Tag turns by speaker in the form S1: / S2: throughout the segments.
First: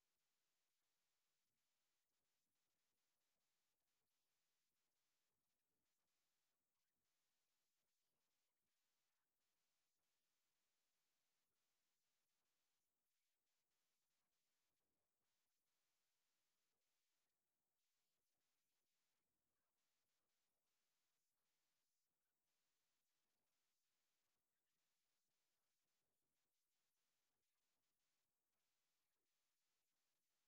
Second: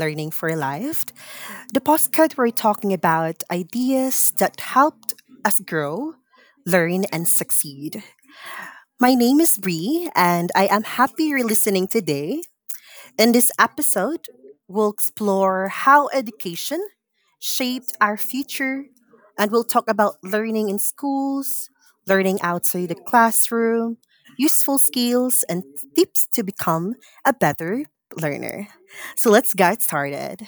S1: Learning for Life, the postcard where we're talking about ideas that helped us grow, learn, and succeed. My name is Bree, and I am happy you're listening today in this episode, we'll explore how education shaped our future and we'll talk about learning in schools, learning outside the classroom, useful skills, and tips to become a better learner. So let's get started.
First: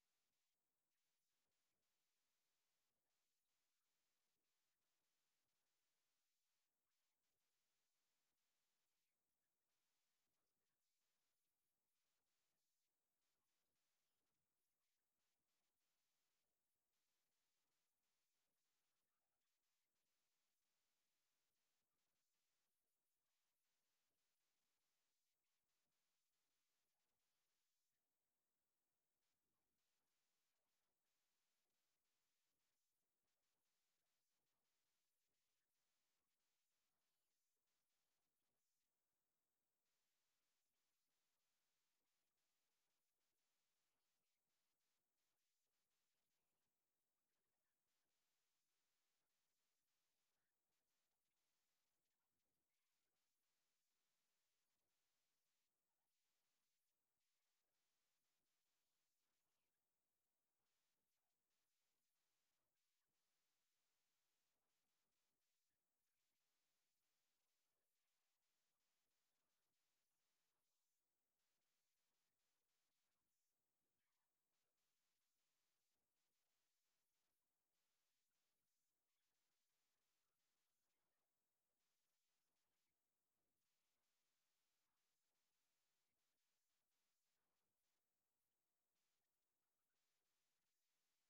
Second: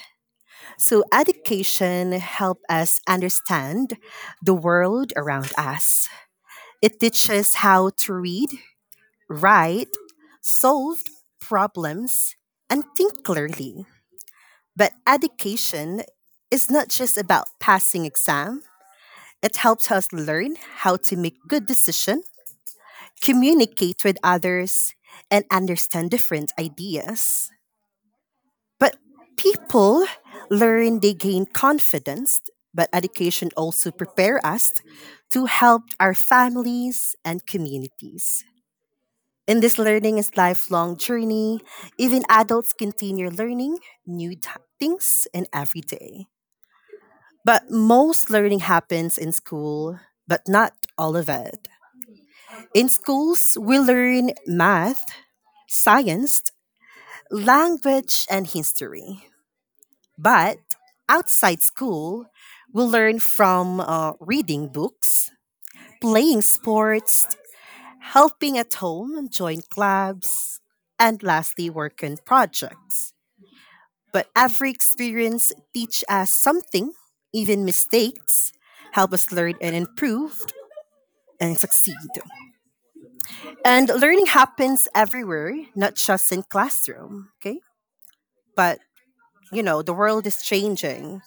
S1: So, education helps us understand the world around us, it teaches how to read, write, solve problems, and think clearly. But education is not just about passing exam. It helps us learn how to make good decisions, communicate with others, and understand different ideas. But people learn they gain confidence, but education also prepare us to help our families and communities. In this learning is lifelong journey. Even adults continue learning new t- things in every day. But most learning happens in school, but not all of it. In schools, we learn math, science, language, and history. But outside school, we learn from reading books, playing sports, helping at home, join clubs, and lastly, work on projects. But every experience teach us something, even mistakes, help us learn and improve, and succeed. And learning happens everywhere, not just in classroom, okay? But you know, the world is changing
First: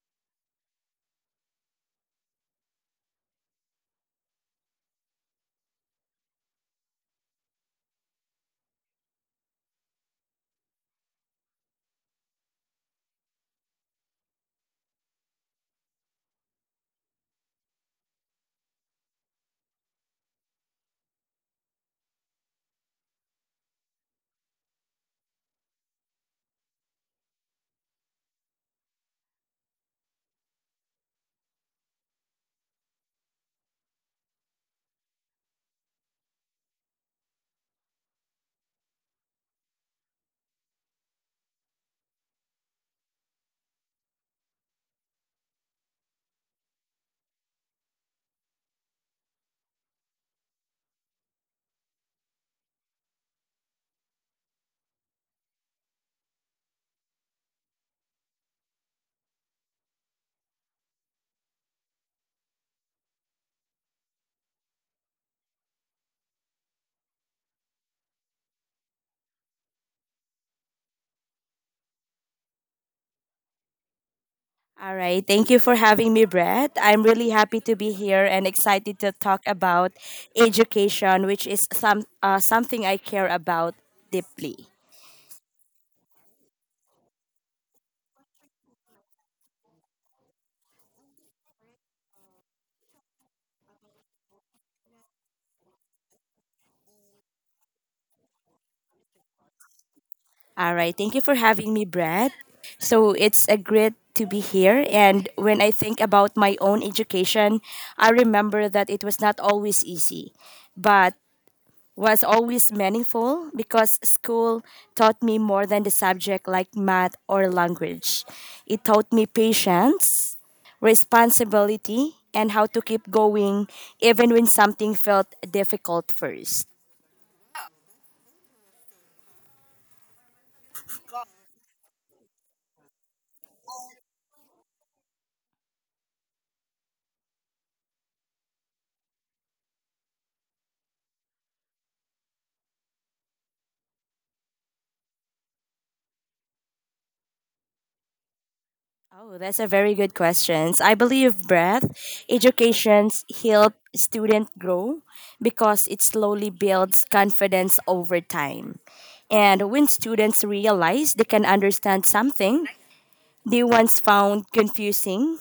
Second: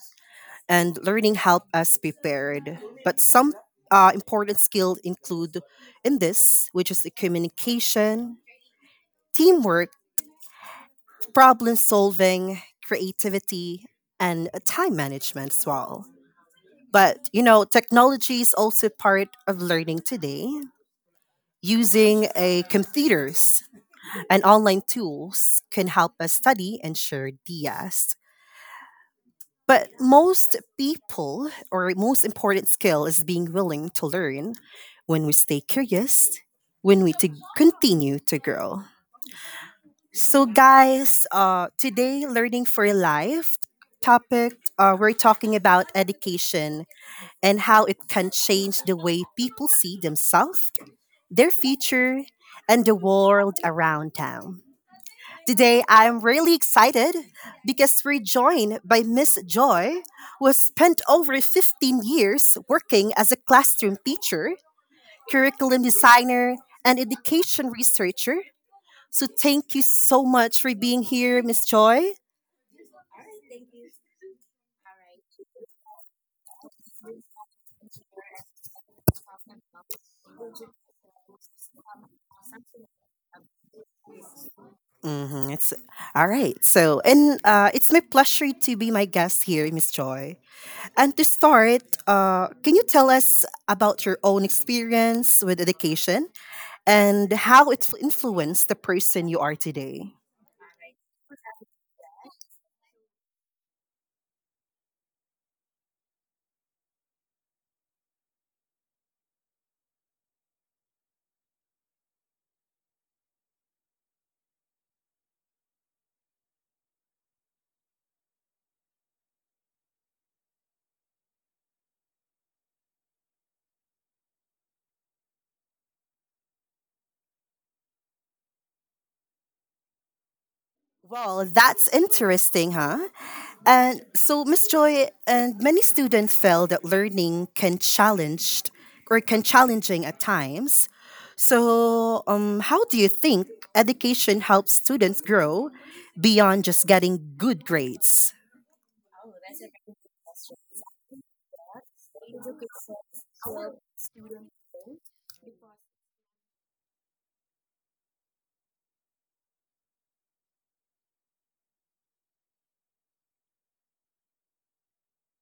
S1: and learning help us prepared. But some important skills include in this, which is the communication, teamwork, problem solving, creativity, and time management as well. But you know, technology is also part of learning today. Using a computers and online tools can help us study and share ideas. But most people, or most important skill, is being willing to learn when we stay curious, when we to continue to grow. So, guys, today, Learning for Life topic, we're talking about education and how it can change the way people see themselves, their future, and the world around them. Today, I'm really excited because we're joined by Miss Joy, who has spent over 15 years working as a classroom teacher, curriculum designer, and education researcher. So, thank you so much for being here, Miss Joy.
S2: All right. Thank you for having me, Brett. I'm really happy to be here and excited to talk about education, which is something I care about deeply.
S1: It's all right. So, and it's my pleasure to be my guest here, Miss Joy. And to start, can you tell us about your own experience with education? And how it influenced the person you are today.
S2: All right. Thank you for having me, Brett. So it's a great to be here. And when I think about my own education, I remember that it was not always easy, but was always meaningful because school taught me more than the subject like math or language. It taught me patience, responsibility, and how to keep going even when something felt difficult first.
S1: Well, that's interesting, huh? And so, Miss Joy, and many students feel that learning can challenge or can challenging at times. So, how do you think education helps students grow beyond just getting good grades?
S2: Oh, that's a very good question. I believe breath educations help student grow because it slowly builds confidence over time. And when students realize they can understand something, they once found confusing.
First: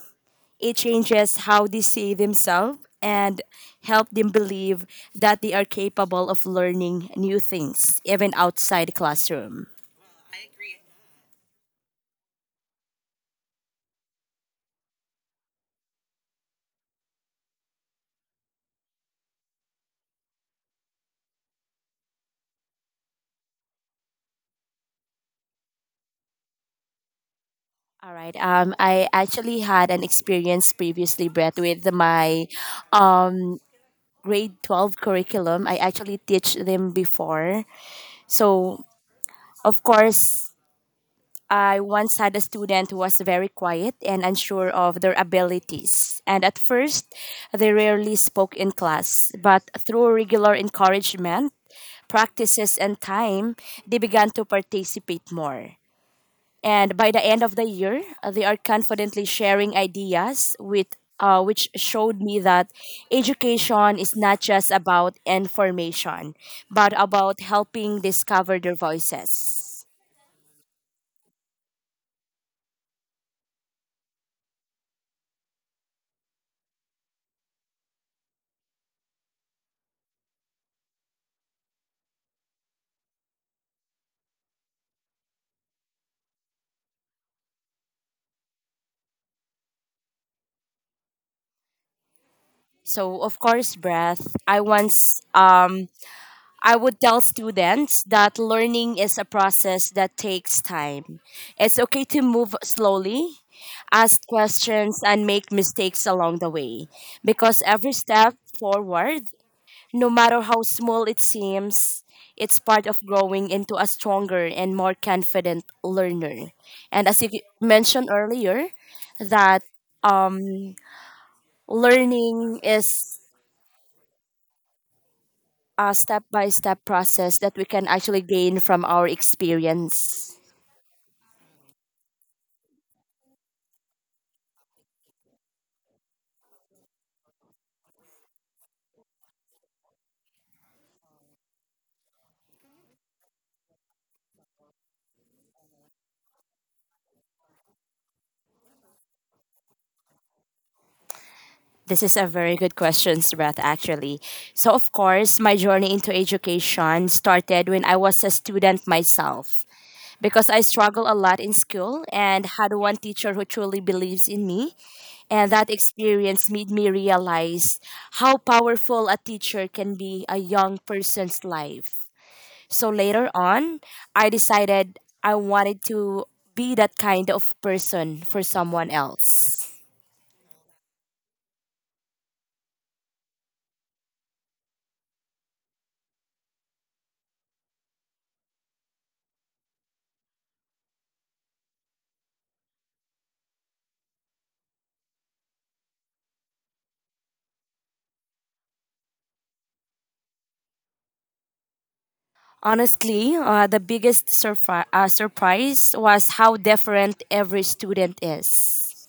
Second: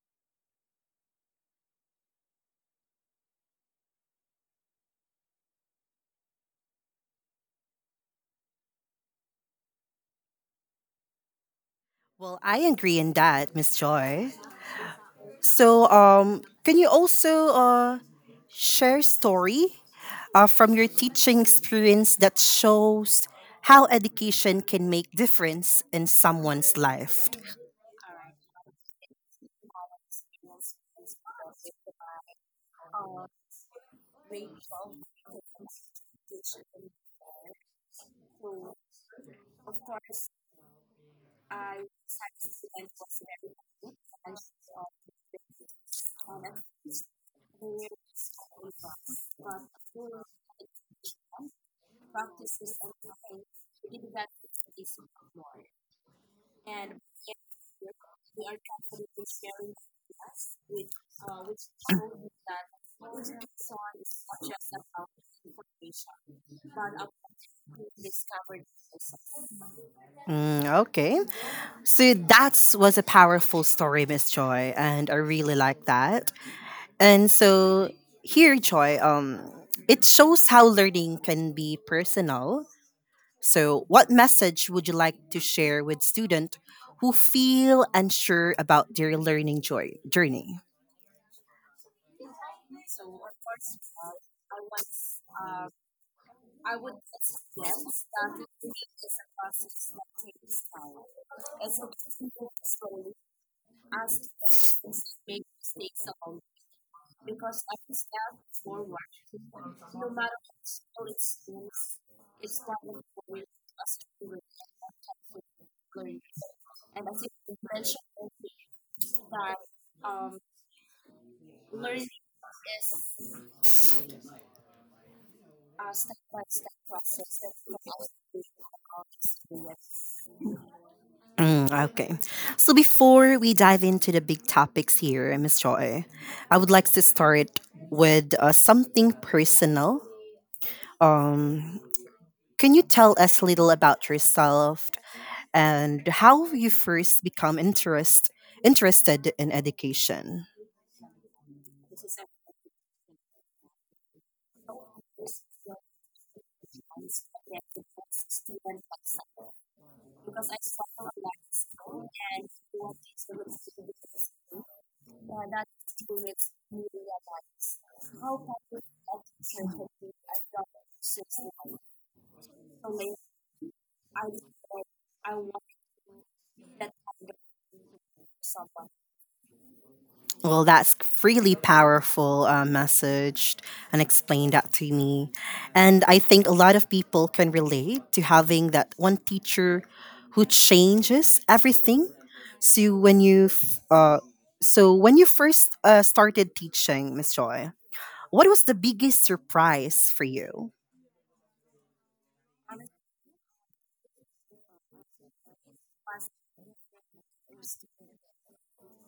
S2: It changes how they see themselves and help them believe that they are capable of learning new things, even outside the classroom.
S1: Well, I agree in that, Miss Joy. So, can you also share story from your teaching experience that shows how education can make difference in someone's life?
S2: All right. I actually had an experience previously, Brett, with my um grade 12 curriculum. I actually teach them before, so of course I once had a student who was very quiet and unsure of their abilities. And at first, they rarely spoke in class, but through regular encouragement, practices, and time, they began to participate more. And by the end of the year, they are confidently sharing ideas with which showed me that education is not just about information, but about helping discover their voices.
S1: Mm, okay. So that was a powerful story, Miss Joy, and I really like that. And so here, Joy, it shows how learning can be personal. So, what message would you like to share with students who feel unsure about their journey?
S2: So of course, breath. I once um I would tell students that learning is a process that takes time. It's okay to move slowly, ask questions and make mistakes along the way because every step forward, no matter how small it seems, it's part of growing into a stronger and more confident learner. And as you mentioned earlier, that um learning is a step by step process that we can actually gain from our experience.
S1: Mm, okay. So, before we dive into the big topics here, Miss Joy, I would like to start with something personal. Um, can you tell us a little about yourself and how you first interested in education?
S2: This is a very good question, Beth, actually. So, of course, my journey into education started when I was a student myself because I struggled a lot in school and had one teacher who truly believes in me. And that experience made me realize how powerful a teacher can be a young person's life. So later on, I decided I wanted to be that kind of person for someone else.
S1: Well, that's really powerful message and explain that to me. And I think a lot of people can relate to having that one teacher who changes everything. So so when you first started teaching, Miss Joy, what was the biggest surprise for you?
S2: Honestly, the biggest surprise was how different every student is,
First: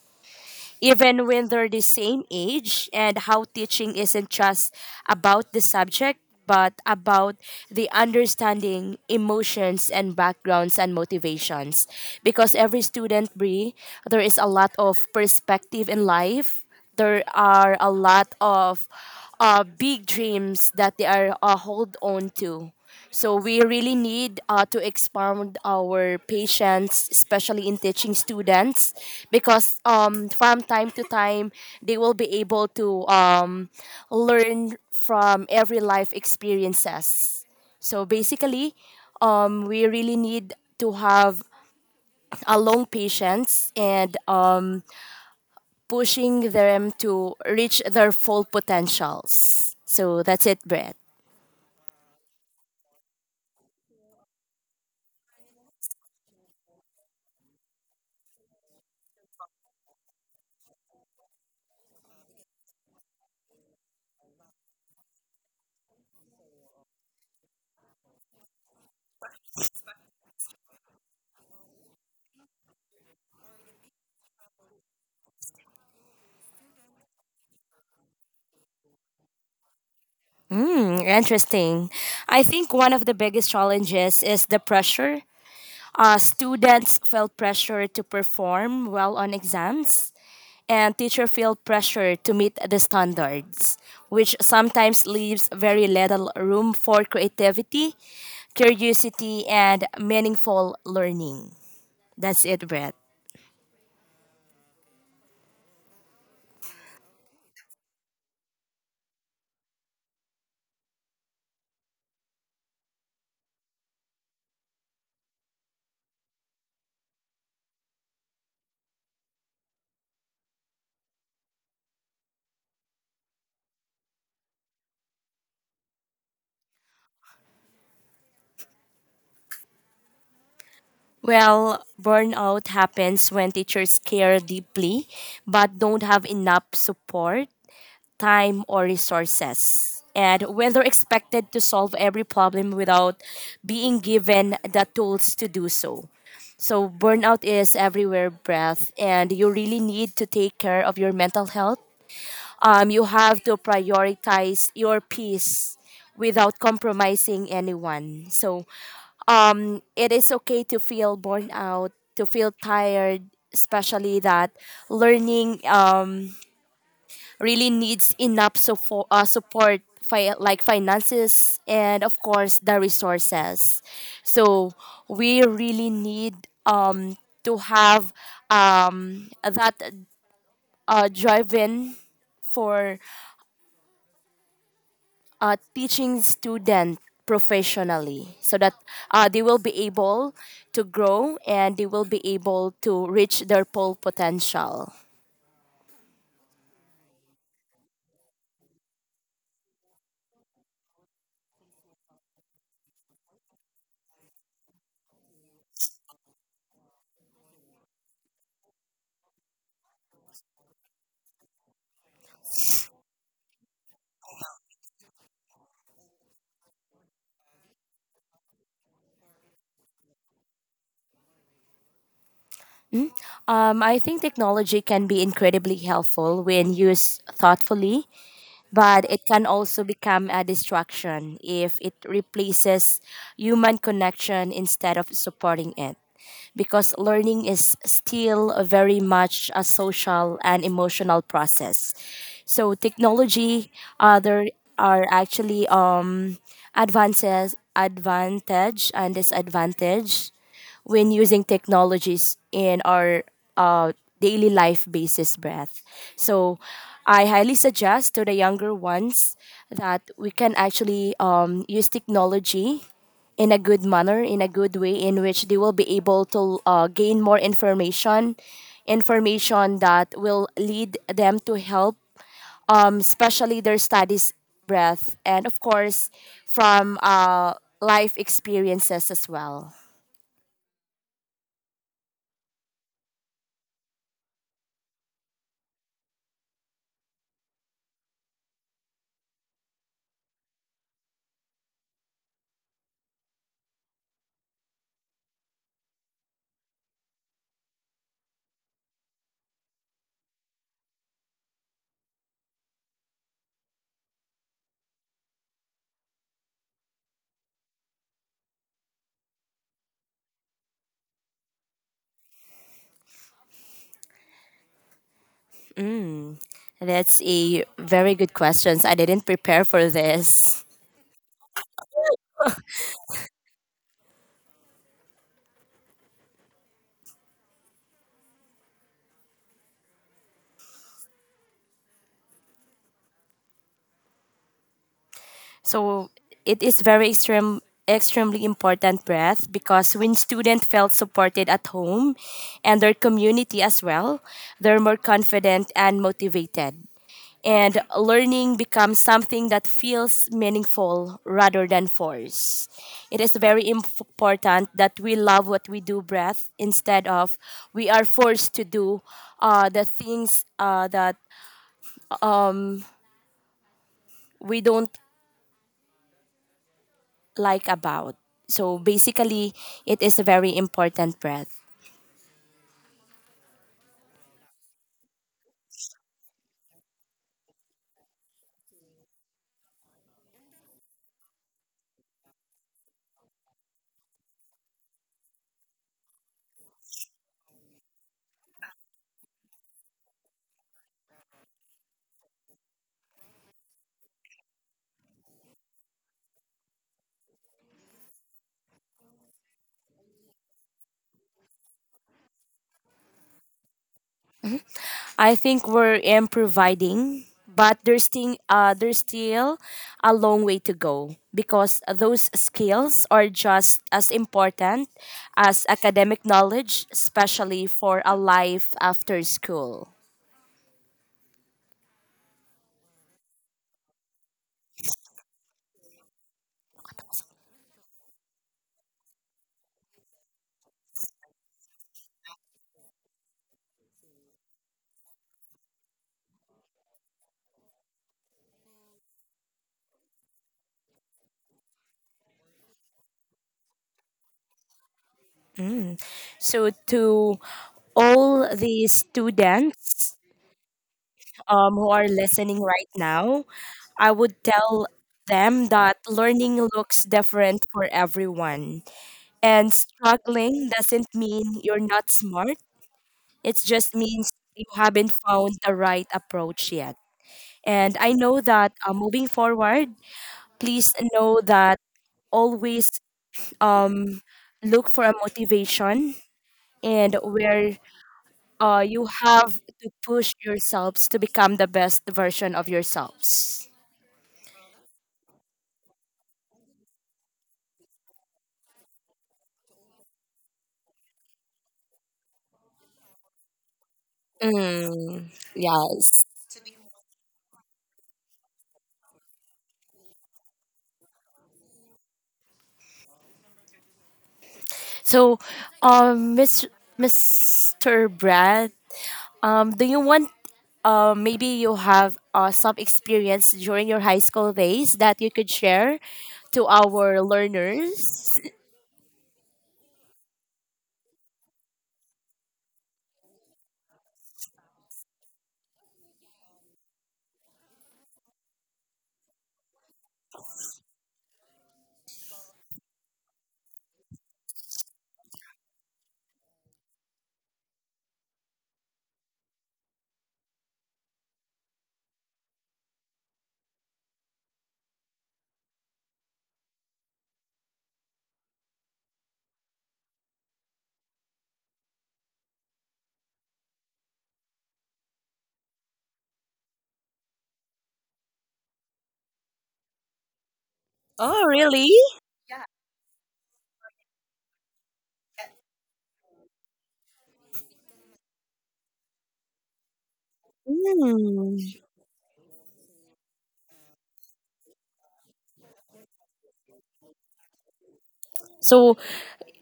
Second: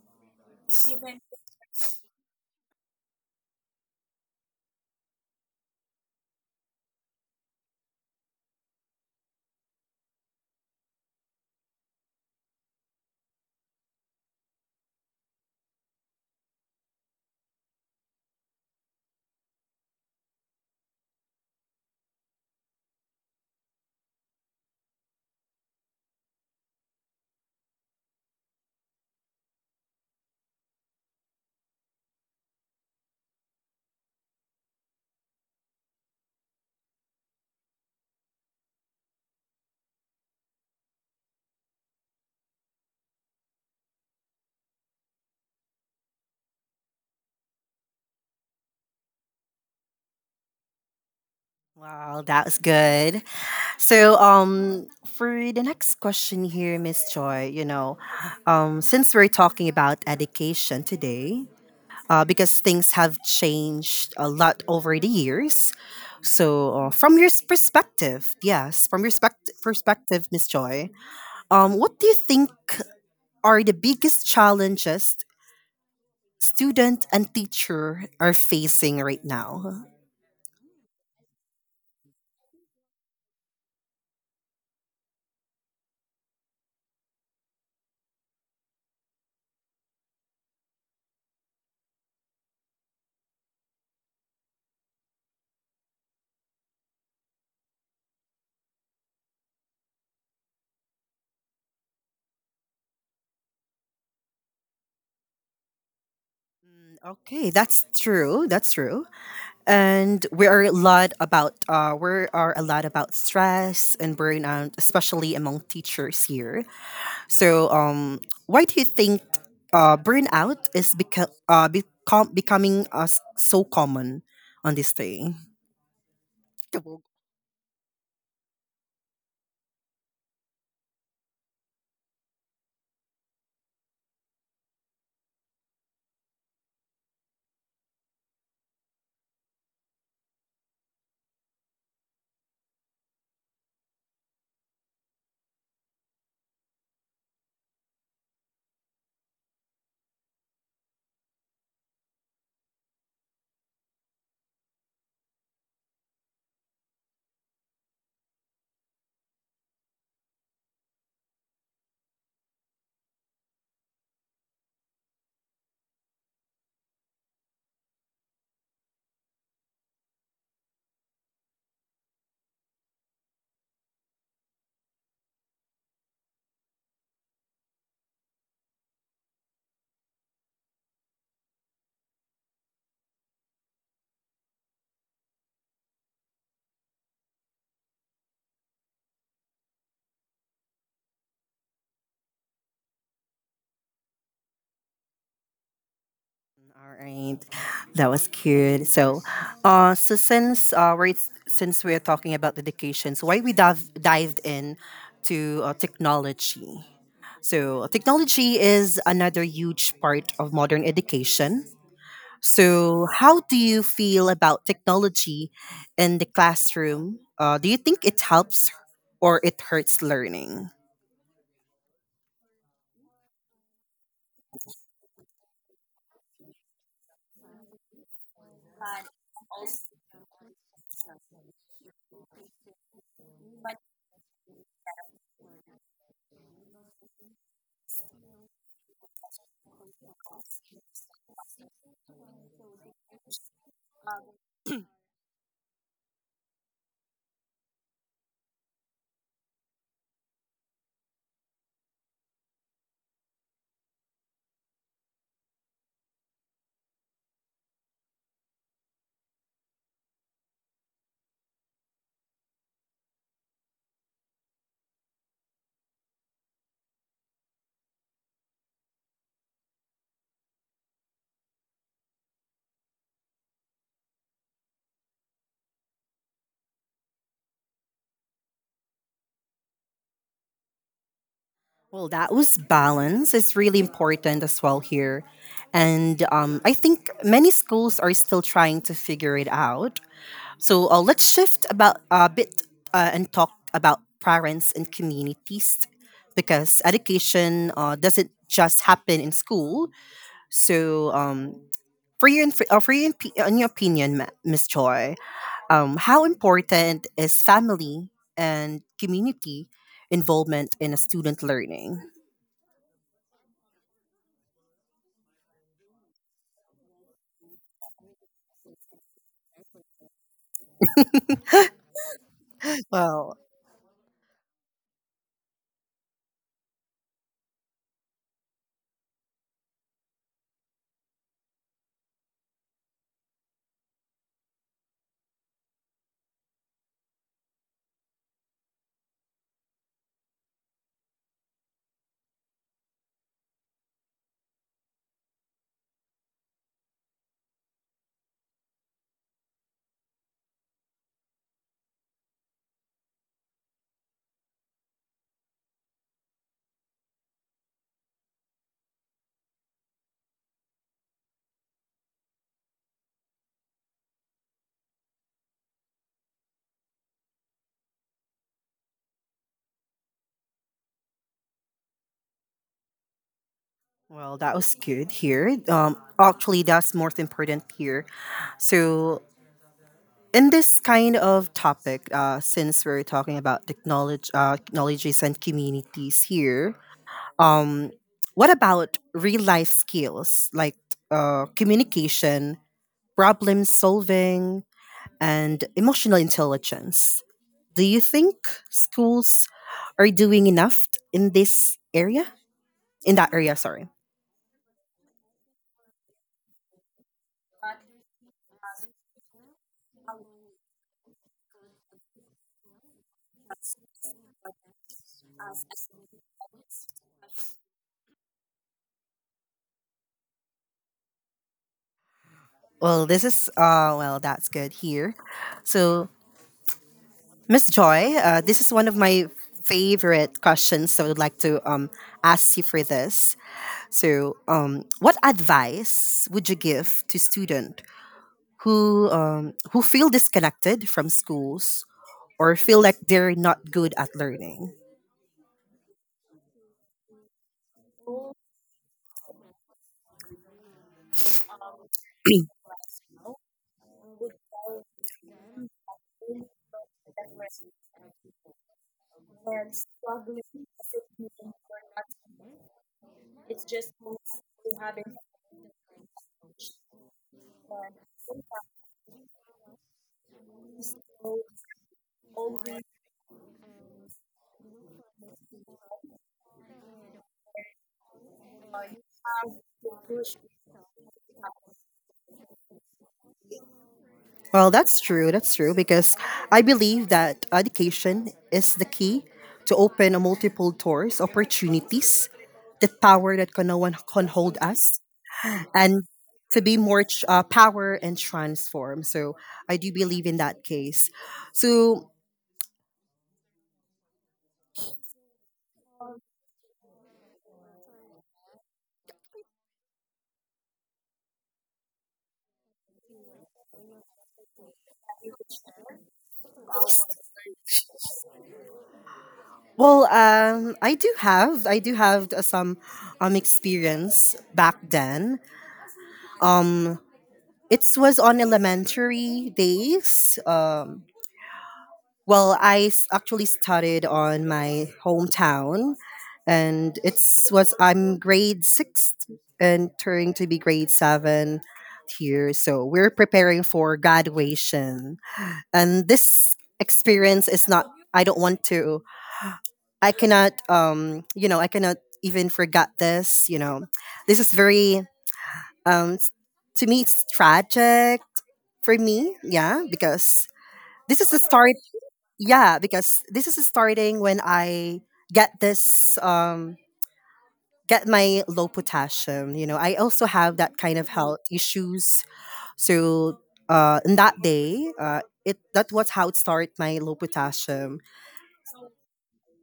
S2: even when they're the same age, and how teaching isn't just about the subject, but about the understanding emotions and backgrounds and motivations. Because every student, Brie, there is a lot of perspective in life, there are a lot of big dreams that they are hold on to. So we really need to expand our patience, especially in teaching students, because from time to time they will be able to learn from every life experiences. So basically, we really need to have a long patience and pushing them to reach their full potentials. So that's it, Brett.
S1: Wow, that was good. So, for the next question here, Miss Joy, you know, since we're talking about education today, because things have changed a lot over the years. So, from your perspective, Miss Joy, what do you think are the biggest challenges student and teacher are facing right now?
S2: Mm, interesting. I think one of the biggest challenges is the pressure. Students feel pressure to perform well on exams, and teacher feel pressure to meet the standards, which sometimes leaves very little room for creativity, curiosity, and meaningful learning. That's it, Brett.
S1: Okay, that's true. That's true. And we're a lot about stress and burnout, especially among teachers here. So, why do you think burnout is becoming so common on this day?
S2: Well, burnout happens when teachers care deeply but don't have enough support time, or resources, and when they're expected to solve every problem without being given the tools to do so. So, burnout is everywhere, breath, and you really need to take care of your mental health. You have to prioritize your peace without compromising anyone. So, it is okay to feel burnt out, to feel tired, especially that learning. Really needs enough support, like finances and of course the resources. So we really need um, to have that drive-in for teaching student professionally so that they will be able to grow and they will be able to reach their full potential.
S1: All right, that was cute. So, uh, so since uh, we're since we're talking about dedication, so why we dived in to technology? So, technology is another huge part of modern education. So, how do you feel about technology in the classroom? Do you think it helps or it hurts learning?
S2: I think technology can be incredibly helpful when used thoughtfully but it can also become a distraction if it replaces human connection instead of supporting it. Because learning is still very much a social and emotional process. So technology, there are actually advantage and disadvantage when using technologies in our uh, daily life basis breath. So I highly suggest to the younger ones that we can actually use technology in a good manner, in a good way, in which they will be able to gain more information, information that will lead them to help, especially their studies breath, and of course, from life experiences as well.
S1: Well, that was balance is really important as well here. And I think many schools are still trying to figure it out. So let's shift about a bit and talk about parents and communities because education doesn't just happen in school. So, for your inf- for your, imp- in your opinion, Miss Choi, how important is family and community involvement in a student learning?
S2: That's a very good questions. I didn't prepare for this.
S1: Well,
S2: So it is very extreme extremely important breath because when students felt supported at home and their community as well, they're more confident and motivated. And learning becomes something that feels meaningful rather than force. It is very important that we love what we do breath instead of we are forced to do the things that we don't like about. So basically, it is a very important breath.
S1: well, that was good here. Actually, that's most important here. So, in this kind of topic, since we're talking about technology, technologies and communities here, um, what about real life skills like communication, problem solving, and emotional intelligence? Do you think schools are doing enough in this area? In that area, sorry.
S2: I think we're improving, but there's still a long way to go because those skills are just as important as academic knowledge, especially for a life after school.
S1: Well, this is well, that's good here. So, Miss Joy, this is one of my favorite questions. So, I would like to ask you for this. So, what advice would you give to student who feel disconnected from schools or feel like they're not good at learning?
S2: So to all the students who are listening right now, I would tell them that learning looks different for everyone. And struggling doesn't mean you're not smart, it just means you haven't found the right approach yet. And I know that moving forward, please know that always look for a motivation and where you have to push yourselves to become the best version of yourselves.
S1: Well, that's true. That's true because I believe that education is the key to open a multiple doors, opportunities, the power that can no one can hold us,
S2: Mm,
S1: and
S2: yes.
S1: to be more power and transform. So I do believe in that case. So
S2: So, Miss Mr. Brad, do you want, maybe you have some experience during your high school days that you could share to our learners?
S1: well, I do have I do have some experience back then. Um, it was on elementary days. Actually studied on my hometown, and it's was I'm grade six and turning to be grade seven here. So we're preparing for graduation, and this experience is not. I don't want to. I cannot. You know, I cannot even forget this. You know, this is very. Um, s- to me, it's tragic for me. Yeah, because this is the
S2: Oh,
S1: story.
S2: really?
S1: Yeah, because this is starting when I get this get my low potassium, you know, I also have that kind of health
S2: Mm.
S1: issues. So in that day it that was how it started my low potassium.
S2: So,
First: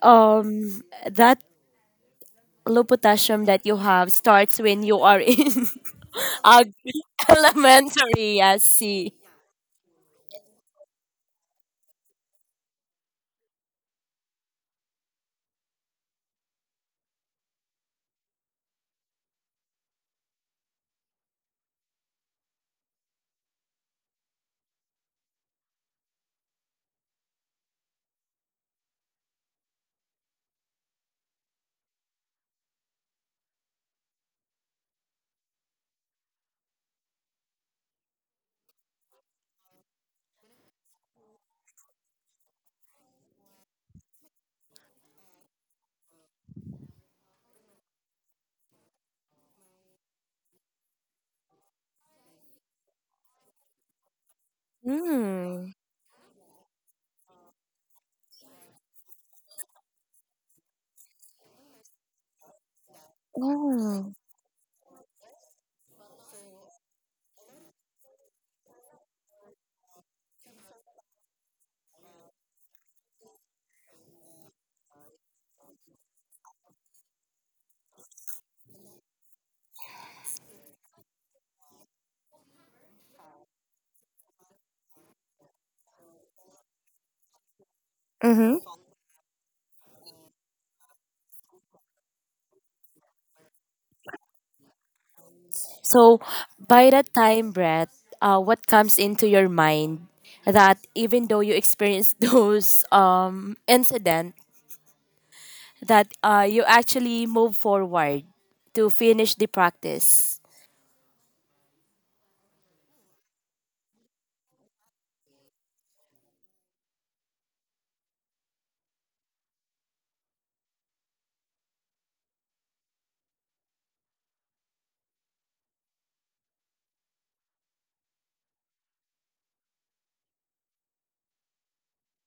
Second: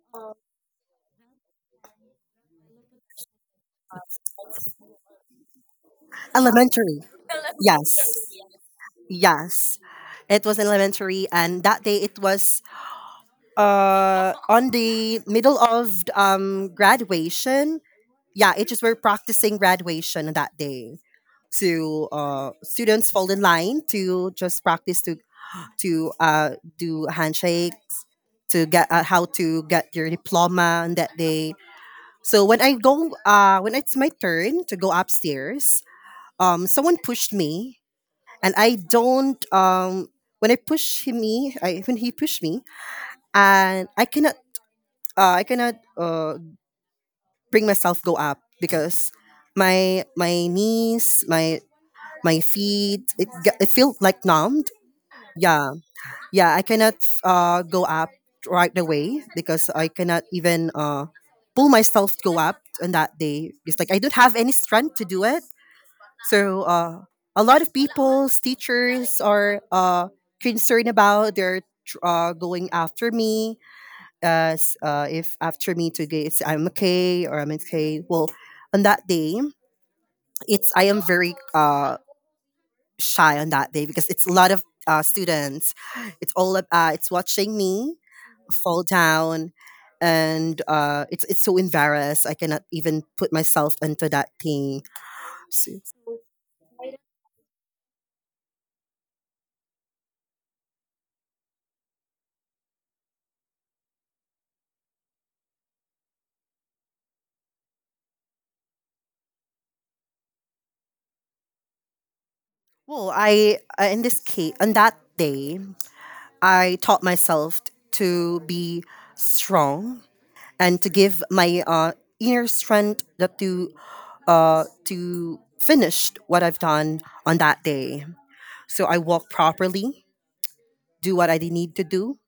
S2: um, that low potassium that you have starts when you are in uh,
S1: Elementary. Yes.
S2: elementary. I see.
S1: Yes, it was elementary, and that day it was on the middle of graduation. Yeah, it just we're practicing graduation on that day. So students fall in line to just practice to do handshake to get how to get your diploma on that day. So when I go, when it's my turn to go upstairs, someone pushed me, and I don't. When I push him, me, I, when he pushed me, and I cannot, uh, I cannot uh, bring myself go up because my knees, my feet it, it felt like numbed. Yeah.
S2: Mm.
S1: Yeah, I cannot go up right away because I cannot even pull myself to go up on that day. It's like I
S2: Oh.
S1: don't have any strength to do it. So a lot of people's teachers are concerned about their going after me as if after me to get I'm okay or I'm okay. Well, on that day, it's I am very shy on that day because it's a lot of students. It's watching me fall down, and it's so embarrassed. I cannot even put myself into that thing. So,
S2: So by that time, Brett, what comes into your mind that even though you experienced those incident, that you actually move forward to finish the practice.
S1: well, I in this case on that day, I taught myself to be strong and to give my inner strength that to finish what I've done on that day. So I walk properly, do what I need to do,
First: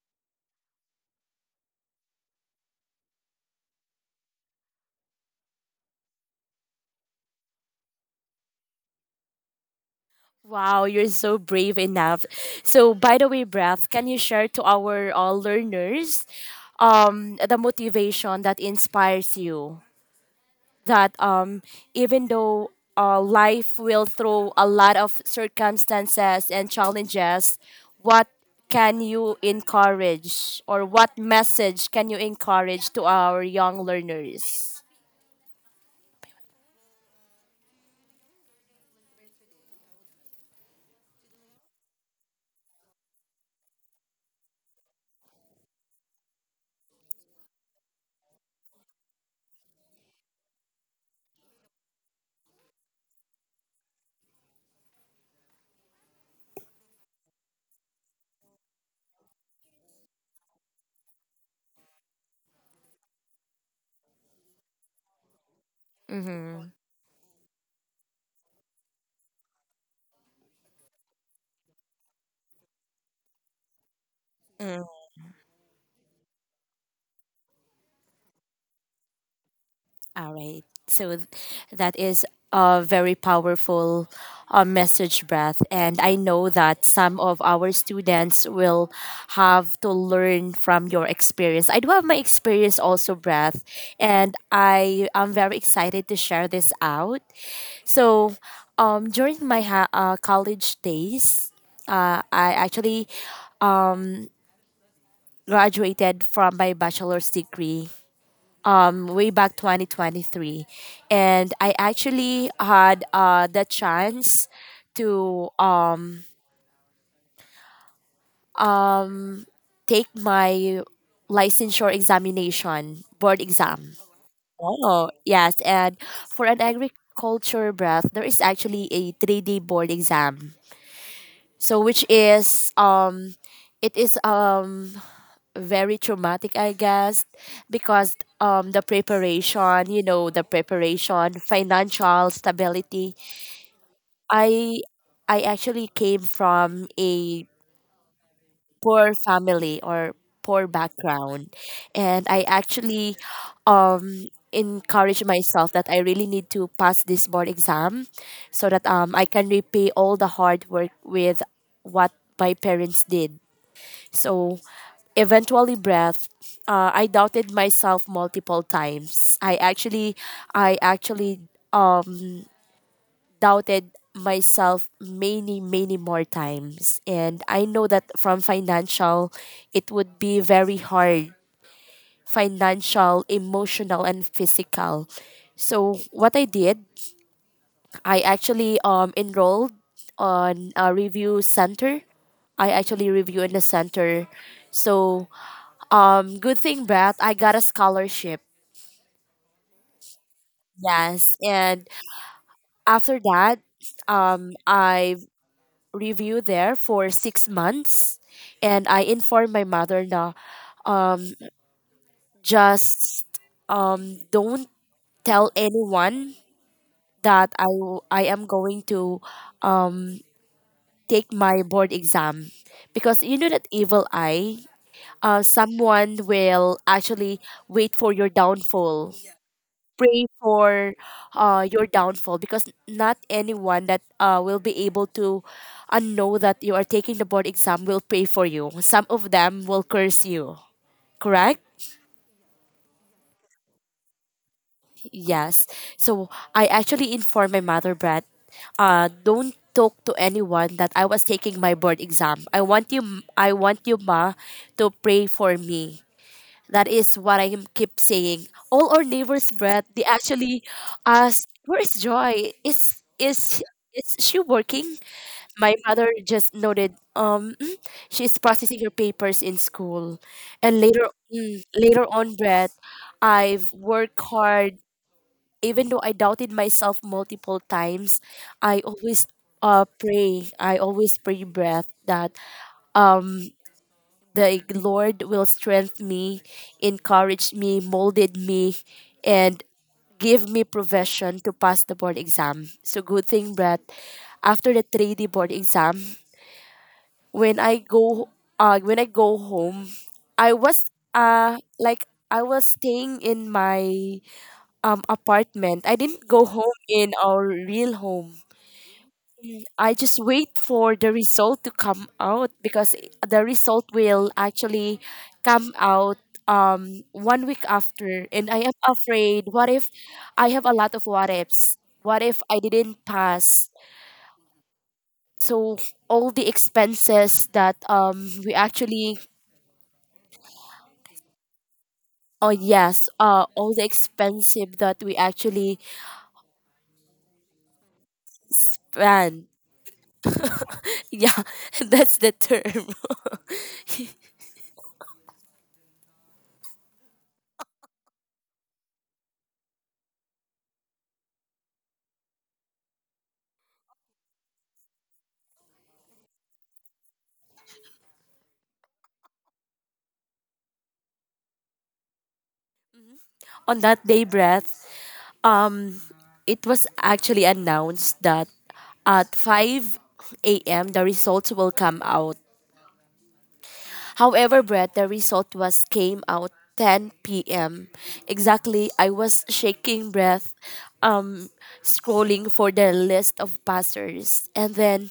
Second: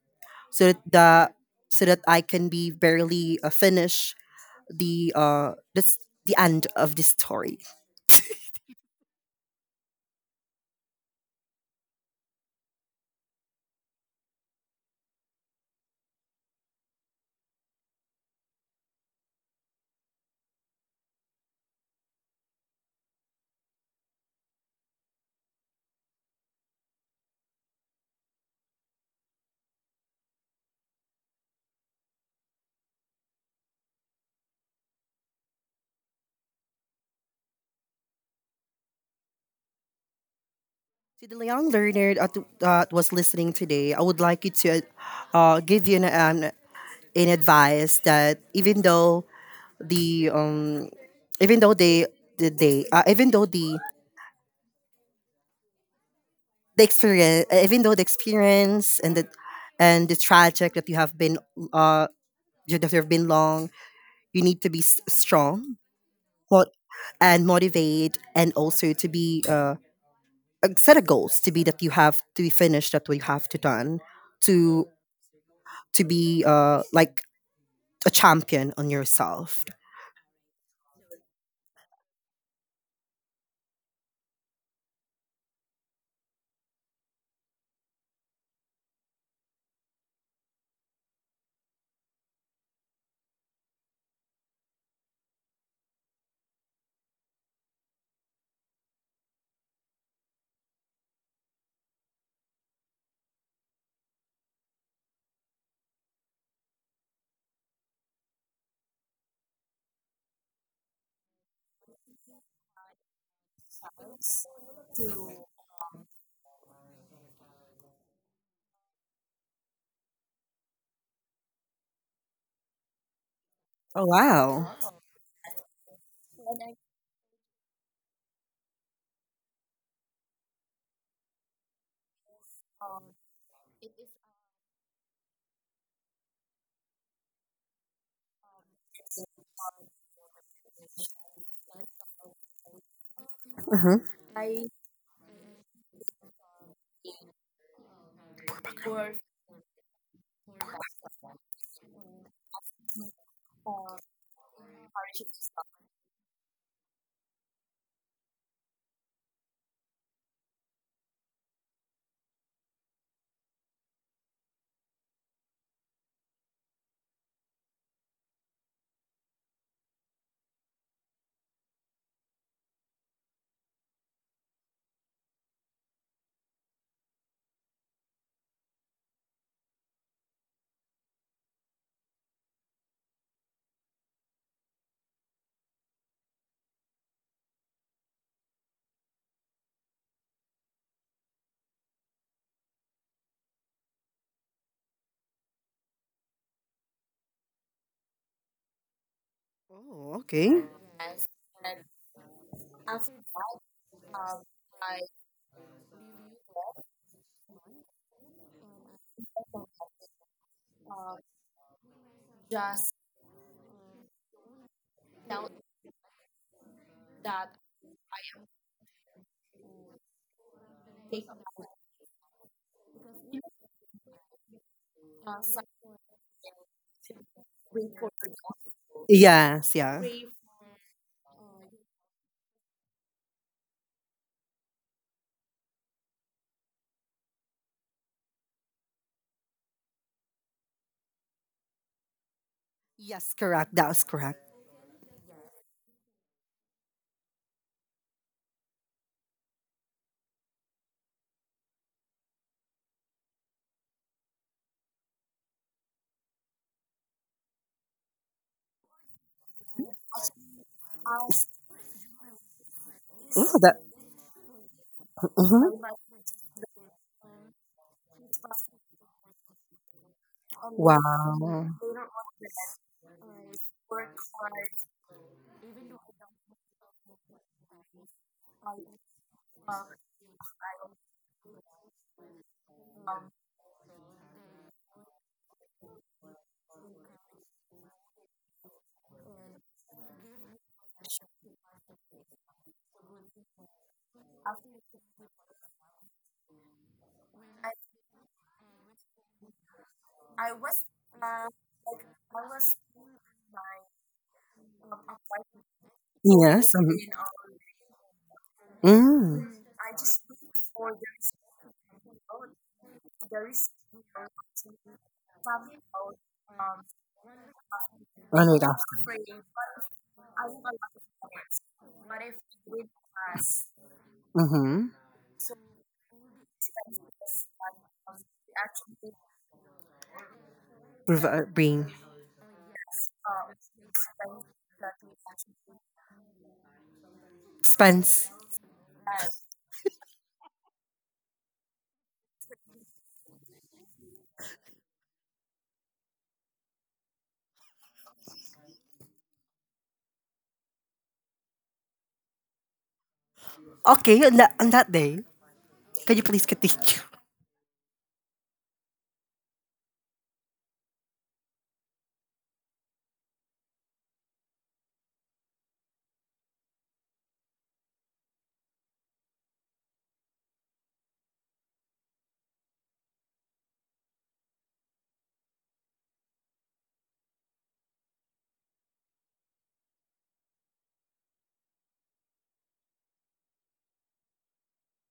S1: so that the so that I can be barely finish the uh this the end of the story.
S2: Wow, you're so brave enough. So by the way, Brett, can you share to our learners the motivation that inspires you that even though life will throw a lot of circumstances and challenges, what can you encourage or what message can you encourage to our young learners?
S1: To the young learner that that was listening today, I would like you to give you an advice that even though the even though they the they even though the experience and the tragic that you have been uh that you have been long. You need to be strong mo- and motivate, and also to be set a goals to be that you have to be finished that we have to done to to be like a champion on yourself.
S2: All right. So th- that is a very powerful message breath. And I know that some of our students will have to learn from your experience. I do have my experience also, breath, and I am very excited to share this out. So, college days, I actually graduated from my bachelor's degree way back 2023 and I actually had the chance to take my licensure examination board exam.
S1: Oh wow!
S2: Oh yes, and for an agriculture breath there is actually a 3-day board exam, so which is it is very traumatic I guess because the preparation, you know, the preparation, financial stability.
S1: Mhm.
S2: I I actually came from a poor family or poor background, and I actually encouraged myself that I really need to pass this board exam so that I can repay all the hard work with what my parents did. So eventually breath, uh, i doubted myself multiple times i actually I actually um, doubted myself many more times, and I know that from financial it would be very hard, financial, emotional and physical. So what I did, I actually enrolled on a review center. I actually review in the center. So good thing that I got a scholarship.
S1: Oh, okay.
S2: Yes, and after that I review there for 6 months, and I informed my mother na, um, just don't tell anyone that I am going to um, take my board exam because you know that evil eye. Someone will actually wait for your downfall,
S1: Yes, yeah.
S2: pray for your downfall, because not anyone that will be able to know that you are taking the board exam will pray for you. Some of them will curse you, correct?
S1: Yes, correct. That was correct.
S2: Yes. So I actually informed my mother, Brad, don't talk to anyone that I was taking my board exam. I want you, ma, to pray for me. That is what I keep saying. All our neighbors, Brett, they actually asked, "Where is Joy? Is
S1: Oh,
S2: is
S1: that.
S2: is she working?"
S1: Mhm.
S2: My mother just noted, she's processing her papers in school." And later,
S1: Wow.
S2: later on, Brett, I've worked hard. Even though I doubted myself multiple times, I always pray. I always pray, Brett, that um the Lord will strengthen me, encourage me, molded me, and give me provision to pass the board exam. So good thing, Brett. After the 3D board exam, when I go, when I go home, I was uh like I was staying in my apartment. I didn't go
S1: Yes.
S2: home
S1: Mhm.
S2: in our real home.
S1: Mm.
S2: I just wait for the result to come out because the result will actually come out 1 week after,
S1: Oh
S2: and
S1: my
S2: I am
S1: gosh.
S2: afraid what if— I have a lot of what ifs. What if I didn't pass? So all the expenses that we actually
S1: Mm-hmm. Bring
S2: oh, yes, all the expensive that we actually
S1: expense.
S2: planned. Yeah, that's the term.
S1: On that day, can you please continue?
S2: On that day, breath, Um, it was actually announced that at 5 a.m. the results will come out. However, Brett, the result was came out 10 p.m. Exactly, I was shaking, breath, um, scrolling for the list of passers, and then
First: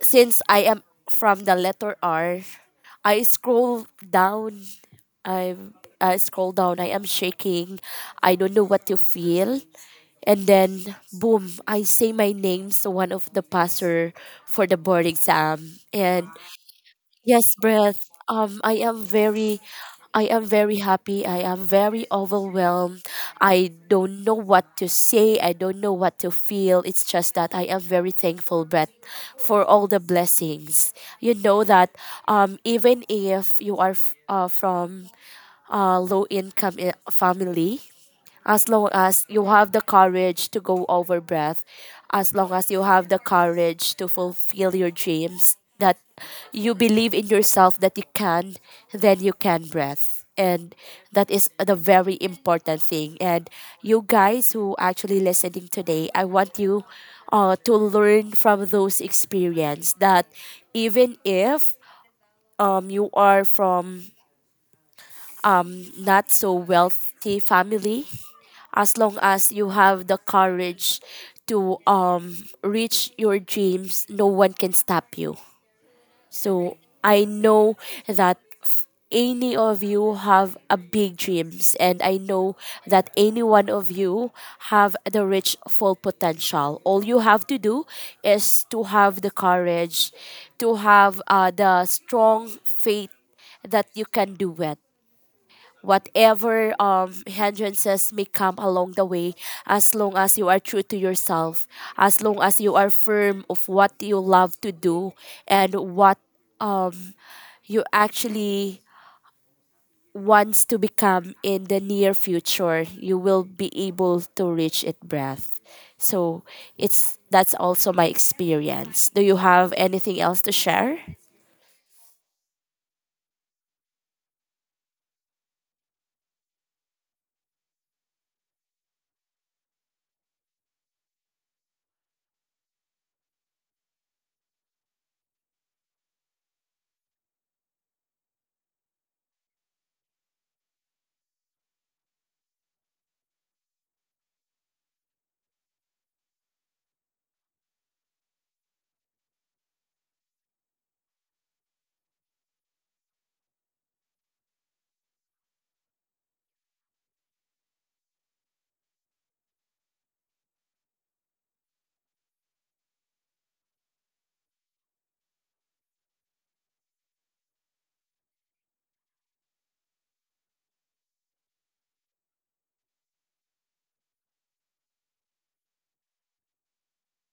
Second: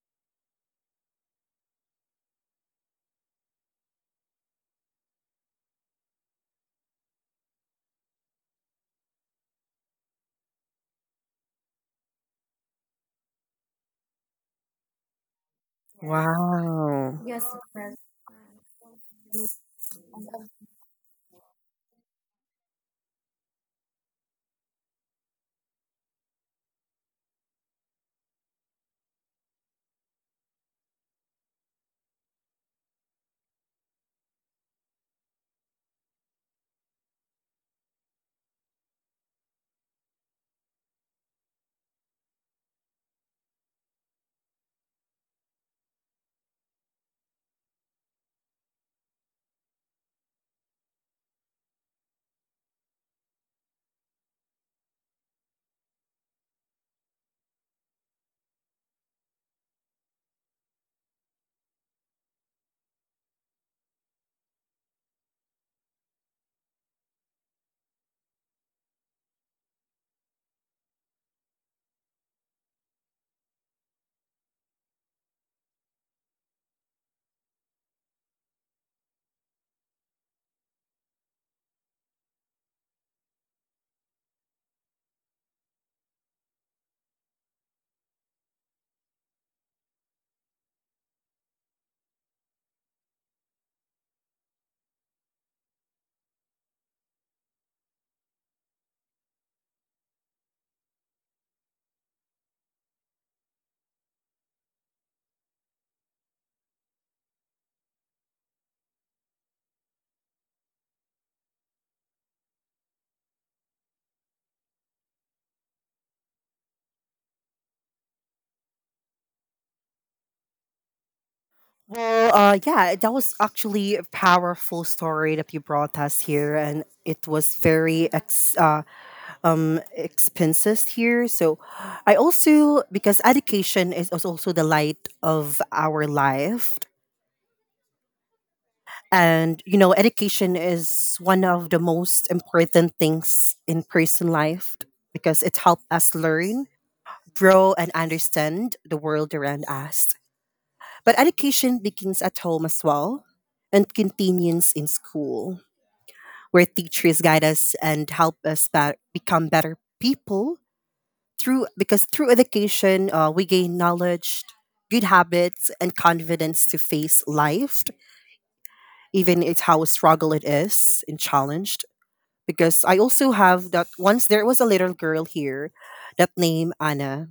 S2: since I am from the letter R, I scroll down. I I scroll down. I am shaking. I don't know what to feel. And then, boom, I say my name, so one of the passer for the board exam. And
S1: Wow.
S2: yes, breath. I am very happy. I am very overwhelmed. I don't know what to say. I don't know what to feel. It's just that I am very thankful, breath, for all the blessings. You know that, even if you are from a low income family, as long as you have the courage to go over, breath, as long as you have the courage to fulfill your dreams, that you believe in yourself that you can, then you can, breath. And that is the very important thing. And you guys who actually listening today, I want you to learn from those experience that even if you are from not so wealthy family, as long as you have the courage to reach your dreams, no one can stop you. So I know that any of you have a big dreams, and I know that any one of you have the rich full potential. All you have to do is to have the courage, to have the strong faith that you can do it, whatever hindrances may come along the way. As long as you are true to yourself, as long as you are firm of what you love to do, and what um you actually wants to become in the near future, you will be able to reach it, breath. So it's— that's also my experience. Do you have anything else to share?
S1: Well, yeah, that was actually a powerful story that you brought us here, and it was very ex expenses here. So, I also because education is also the light of our life, and you know, education is one of the most important things in person life because it helps us learn, grow, and understand the world around us. But education begins at home as well and continues in school, where teachers guide us and help us become better people through education we gain knowledge, good habits, and confidence to face life, even it's how struggle it is and challenged. Because I also have that once there was a little girl here that named Anna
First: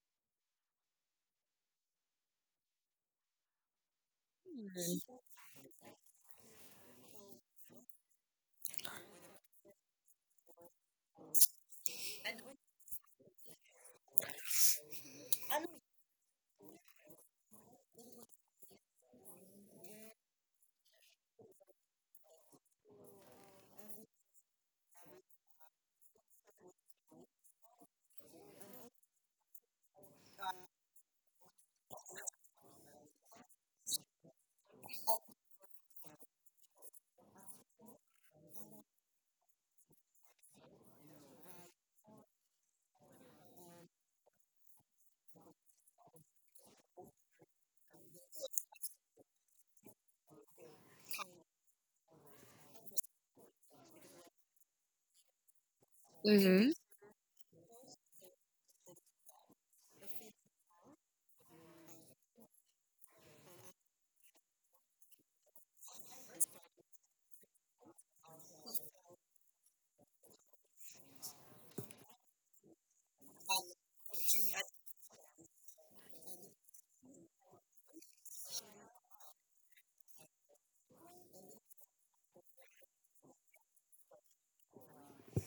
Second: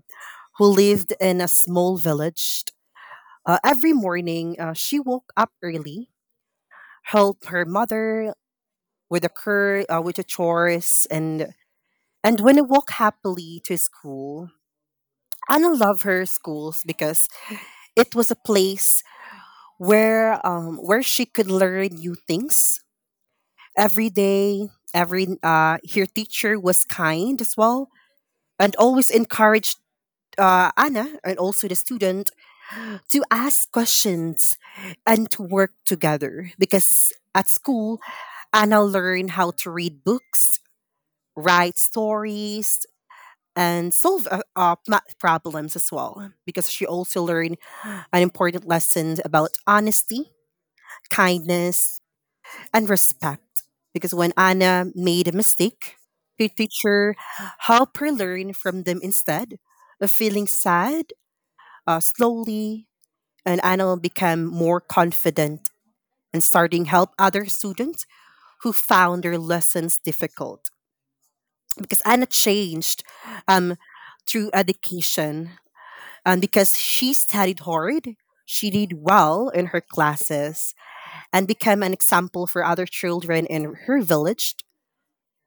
S1: who lived in a small village. Every morning, she woke up early help her mother with the cur with the chores and when I walk happily to school. Anna loved her schools because it was a place where she could learn new things every day. Every her teacher was kind as well and always encouraged Anna and also the student to ask questions and to work together because at school Anna learned how to read books, write stories, and solve math problems as well. Because she also learned an important lesson about honesty, kindness, and respect. Because when Anna made a mistake, her
S2: Mhm.
S1: teacher helped her learn from them instead of feeling sad slowly. And Anna will become more confident and starting help other students who found their lessons difficult. Because Anna changed um, through education, because she studied hard. She did well in her classes and became an example for other children in her village.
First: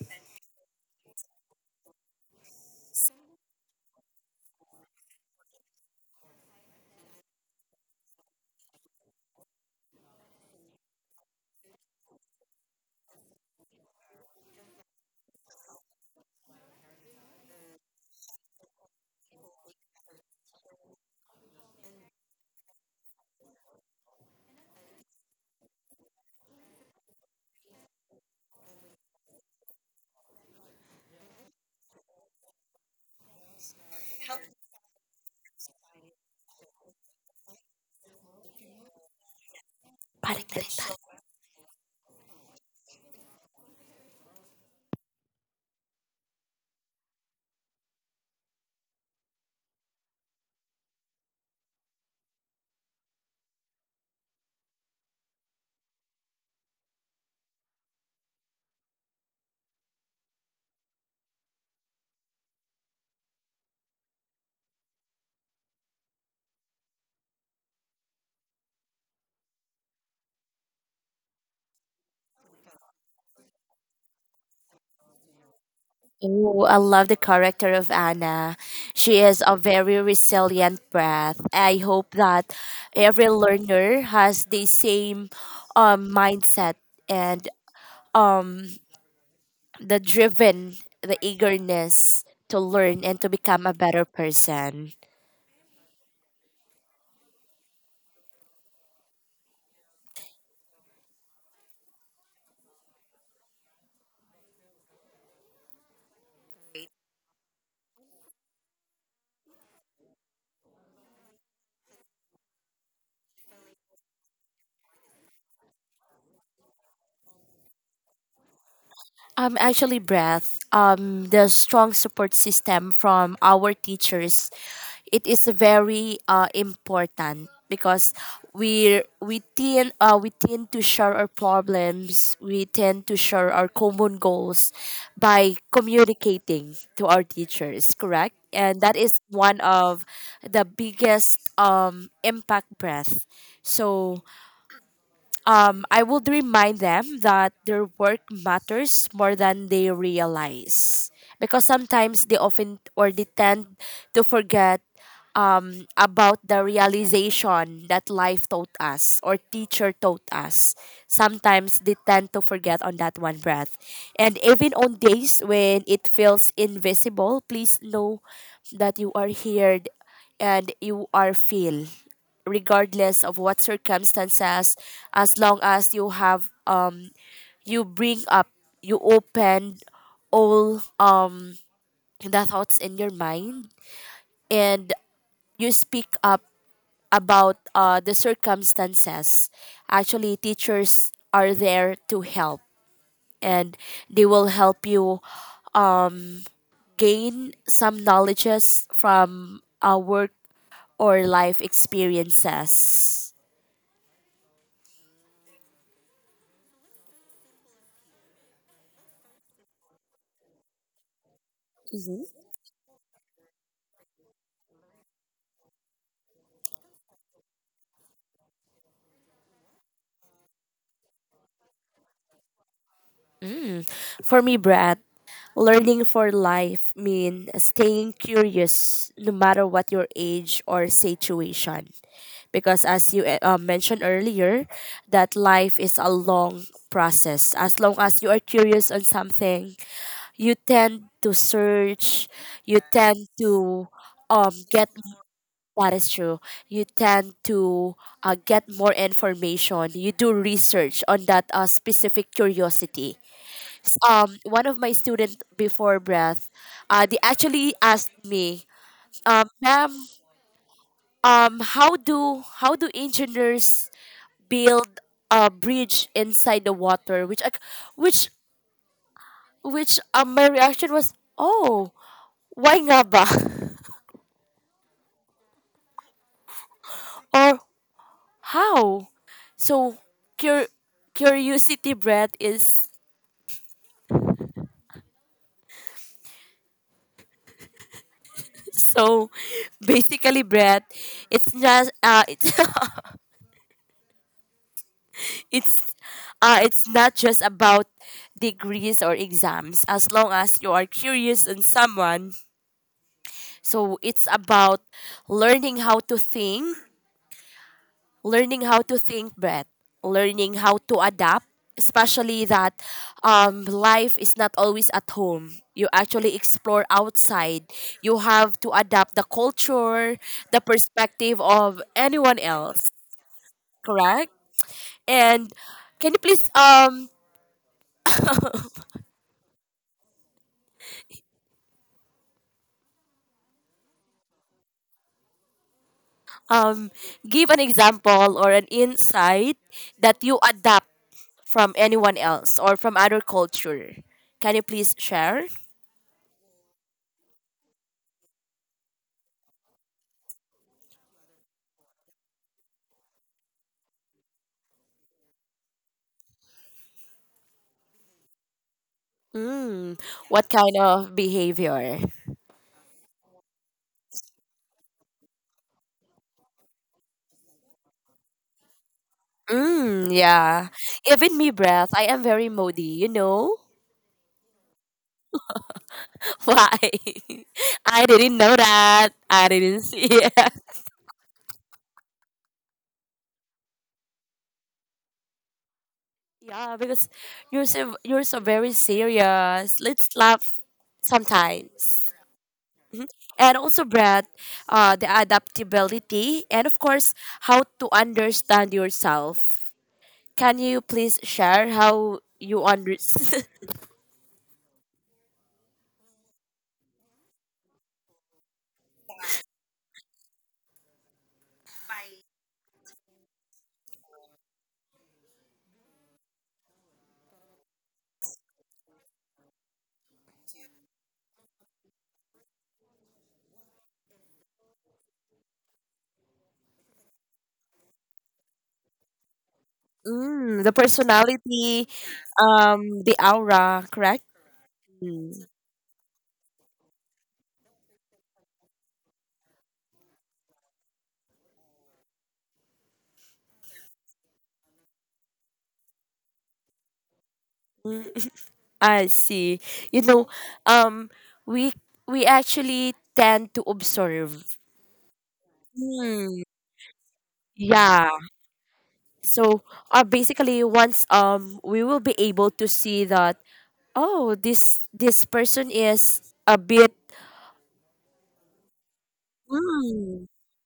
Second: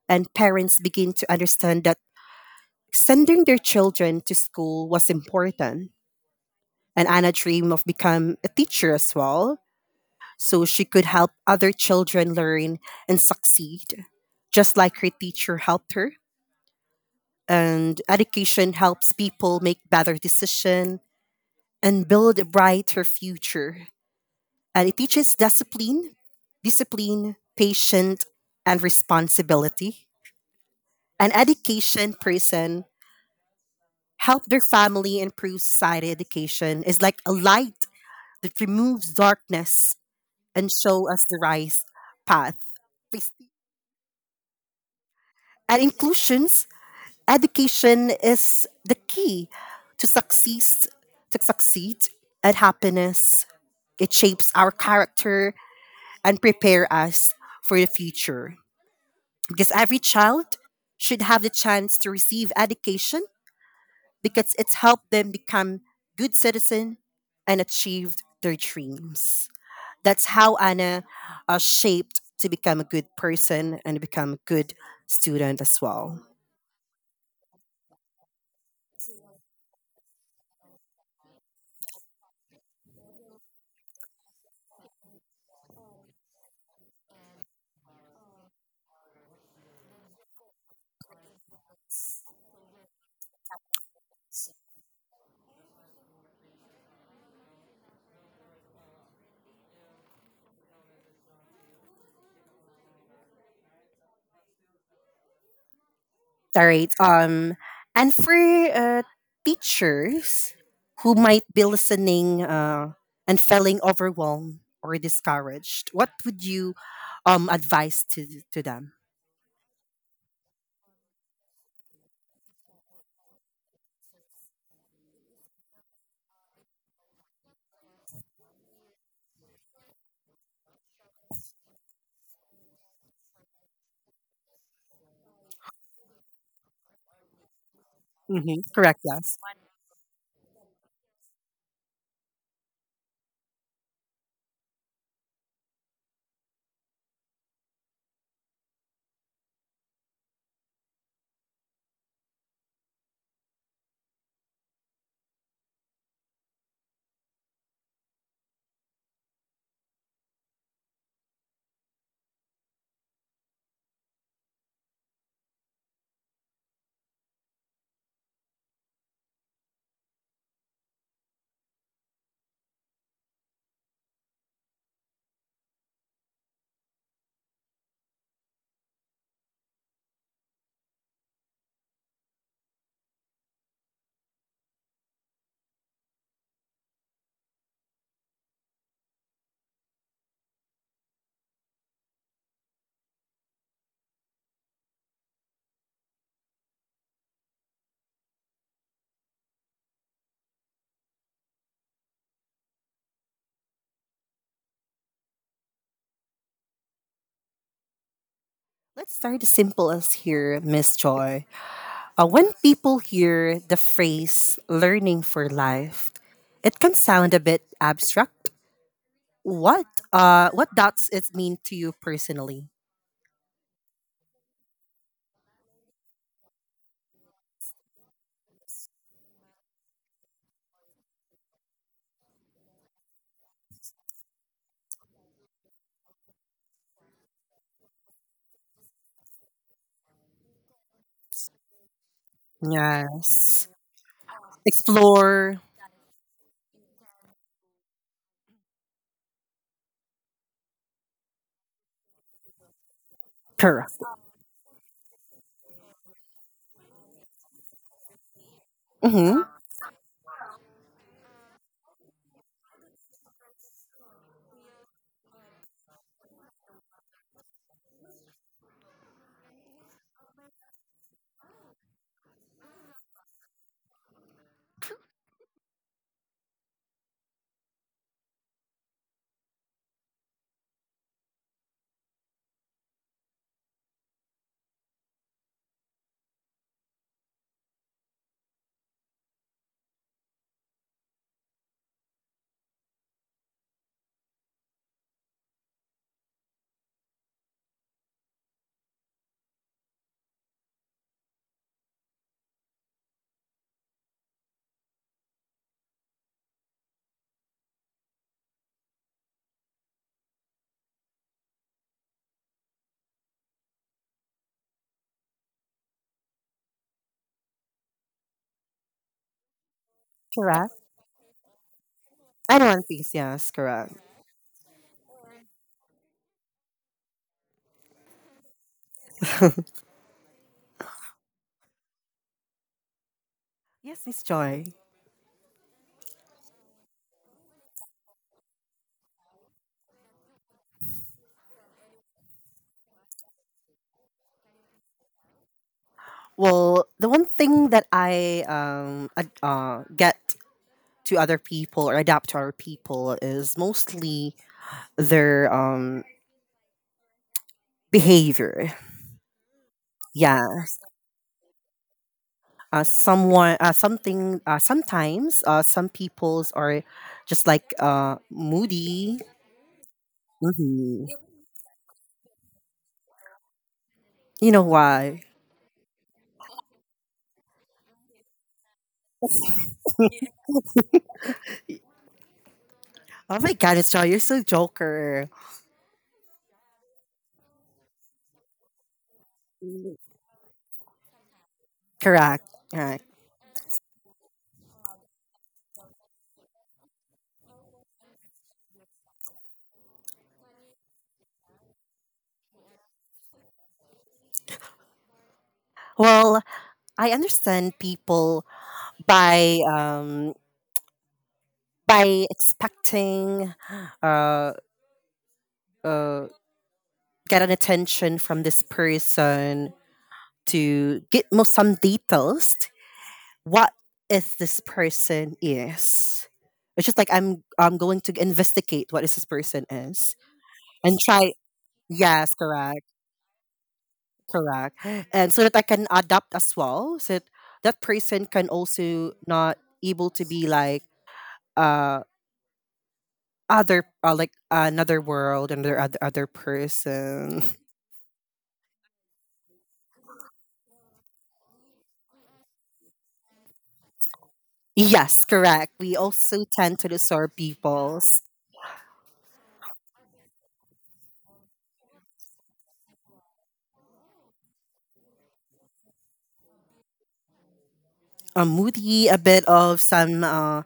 S1: And parents begin to understand that sending their children to school was important. And Anna dreamed of becoming a teacher as well, so she could help other children learn and succeed, just like her teacher helped her, and education helps people make better decisions and build a brighter future. And it teaches discipline, patience, and responsibility. An education person help their family improve society. Education is like a light that removes darkness and show us the right path. And inclusions, education is the key to success, to succeed at happiness. It shapes our character and prepare us for the future. Because every child should have the chance to receive education because it's helped them become good citizen and achieved their dreams. That's how Anna shaped to become a good person and become a good student as well.
S2: Oh, I love the character of Anna. She is a very resilient, breath. I hope that every learner has the same mindset and um, the driven, the eagerness to learn and to become a better person.
S1: All right. And for teachers who might be listening and feeling overwhelmed or discouraged, what would you advise to them?
S2: Actually, breath. The strong support system from our teachers, it is very important because we tend to share our problems. We tend to share our common goals by communicating to our teachers. Correct,
S1: Hmm.
S2: and
S1: Correct.
S2: that is
S1: Yes.
S2: one of the biggest impact, breath. So I would remind them that their work matters more than they realize. Because sometimes they often or they tend to forget about the realization that life taught us or teacher taught us. Sometimes they tend to forget on that one, breath. And even on days when it feels invisible, please know that you are heard and you are feel regardless of what circumstances. As long as you have you bring up, you open all the thoughts in your mind, and you speak up about the circumstances. Actually, teachers are there to help, and they will help you gain some knowledges from work or life experiences.
S1: Let's start as simple as here, Miss Joy. When people hear the phrase "learning for life," it can sound a bit abstract. What does it mean to you personally?
S2: Mm. For me, Brad, learning for life means staying curious no matter what your age or situation. Because as you mentioned earlier that life is a long process, as long as you are curious on something, you tend to search, you tend
S1: Yes.
S2: to get—
S1: Explore.
S2: that is true, you tend to get more information, you do research on that specific curiosity. One of my student before, breath, they actually asked me,
S1: Mm-hmm.
S2: ma'am, how do engineers build a bridge inside the water, which I, which which my reaction was, oh, why nga ba? Or how? So cur- curiosity, bread, is so. Basically, bread, it's— it's— it's not just about degrees or exams. As long as you are curious on someone, so it's about learning how to think, learning how to think, Brett, learning how to adapt, especially that life is not always at home. You actually explore outside. You have to adapt the culture, the
S1: Correct.
S2: perspective of anyone
S1: I know One
S2: else,
S1: Piece. Yes, correct.
S2: correct? And can you please
S1: Yes, Miss Joy.
S2: um, give an example or an insight that you adapt from anyone else or from other culture? Can you please share?
S1: Well, the one thing that I get to other people or adapt to other people is mostly their behavior.
S2: Mm,
S1: Yeah.
S2: what kind of behavior?
S1: Someone. Something. Sometimes. Some people's are just like moody.
S2: Mm, yeah.
S1: Mm-hmm.
S2: Even me, breath. I am very moody, you know?
S1: You know why?
S2: Why? I didn't know that. I didn't see it.
S1: Oh my God, Miss Joy, you're so joker.
S2: Yeah, because you're so very serious. Let's laugh sometimes.
S1: Correct. Correct.
S2: And also, Brad, the adaptability and, of course, how to understand yourself. Can you please share how you understand?
S1: Well, I understand people by um, by expecting uh, uh, get an attention from this person to get more some details. What is this person is? It's just like I'm going to investigate what is this person is
S2: Mm, the
S1: and try.
S2: personality.
S1: Yes, correct,
S2: The aura, correct?
S1: correct,
S2: Mm,
S1: and so that I can adapt as well. So that, that person can also not able to be like uh other like another world another other person.
S2: I see. You know, um, we we actually tend to observe.
S1: Yes, correct, we
S2: Mm,
S1: also tend to disturb
S2: yeah.
S1: people's
S2: So, basically, once we will be able to see that. Oh, this person is a bit.
S1: a moody a bit of some
S2: Mm,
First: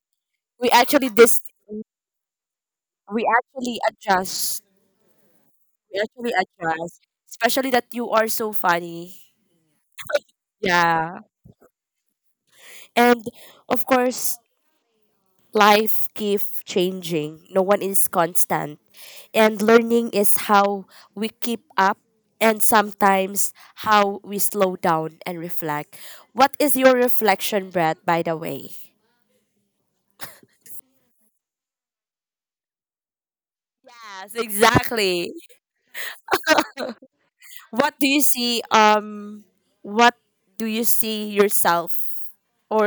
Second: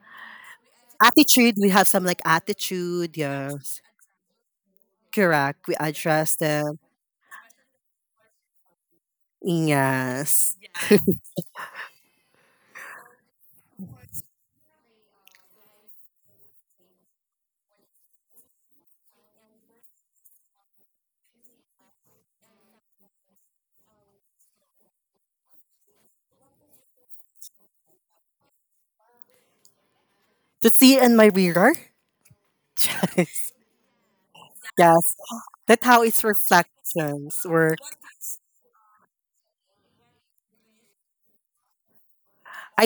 S2: we actually this
S1: attitude, we have some like attitude,
S2: we
S1: yeah,
S2: actually adjust.
S1: correct, we
S2: We actually
S1: address them,
S2: adjust, especially that you are so funny.
S1: yes,
S2: Yeah. And of course, life keeps changing. No one is constant. And learning is how we keep up, and sometimes how we slow down and reflect. What is your reflection, Brad, by the way?
S1: to see in my mirror. Yes.
S2: Yes,
S1: Yes,
S2: exactly.
S1: that's how it's reflections where
S2: What do you see what do you see yourself,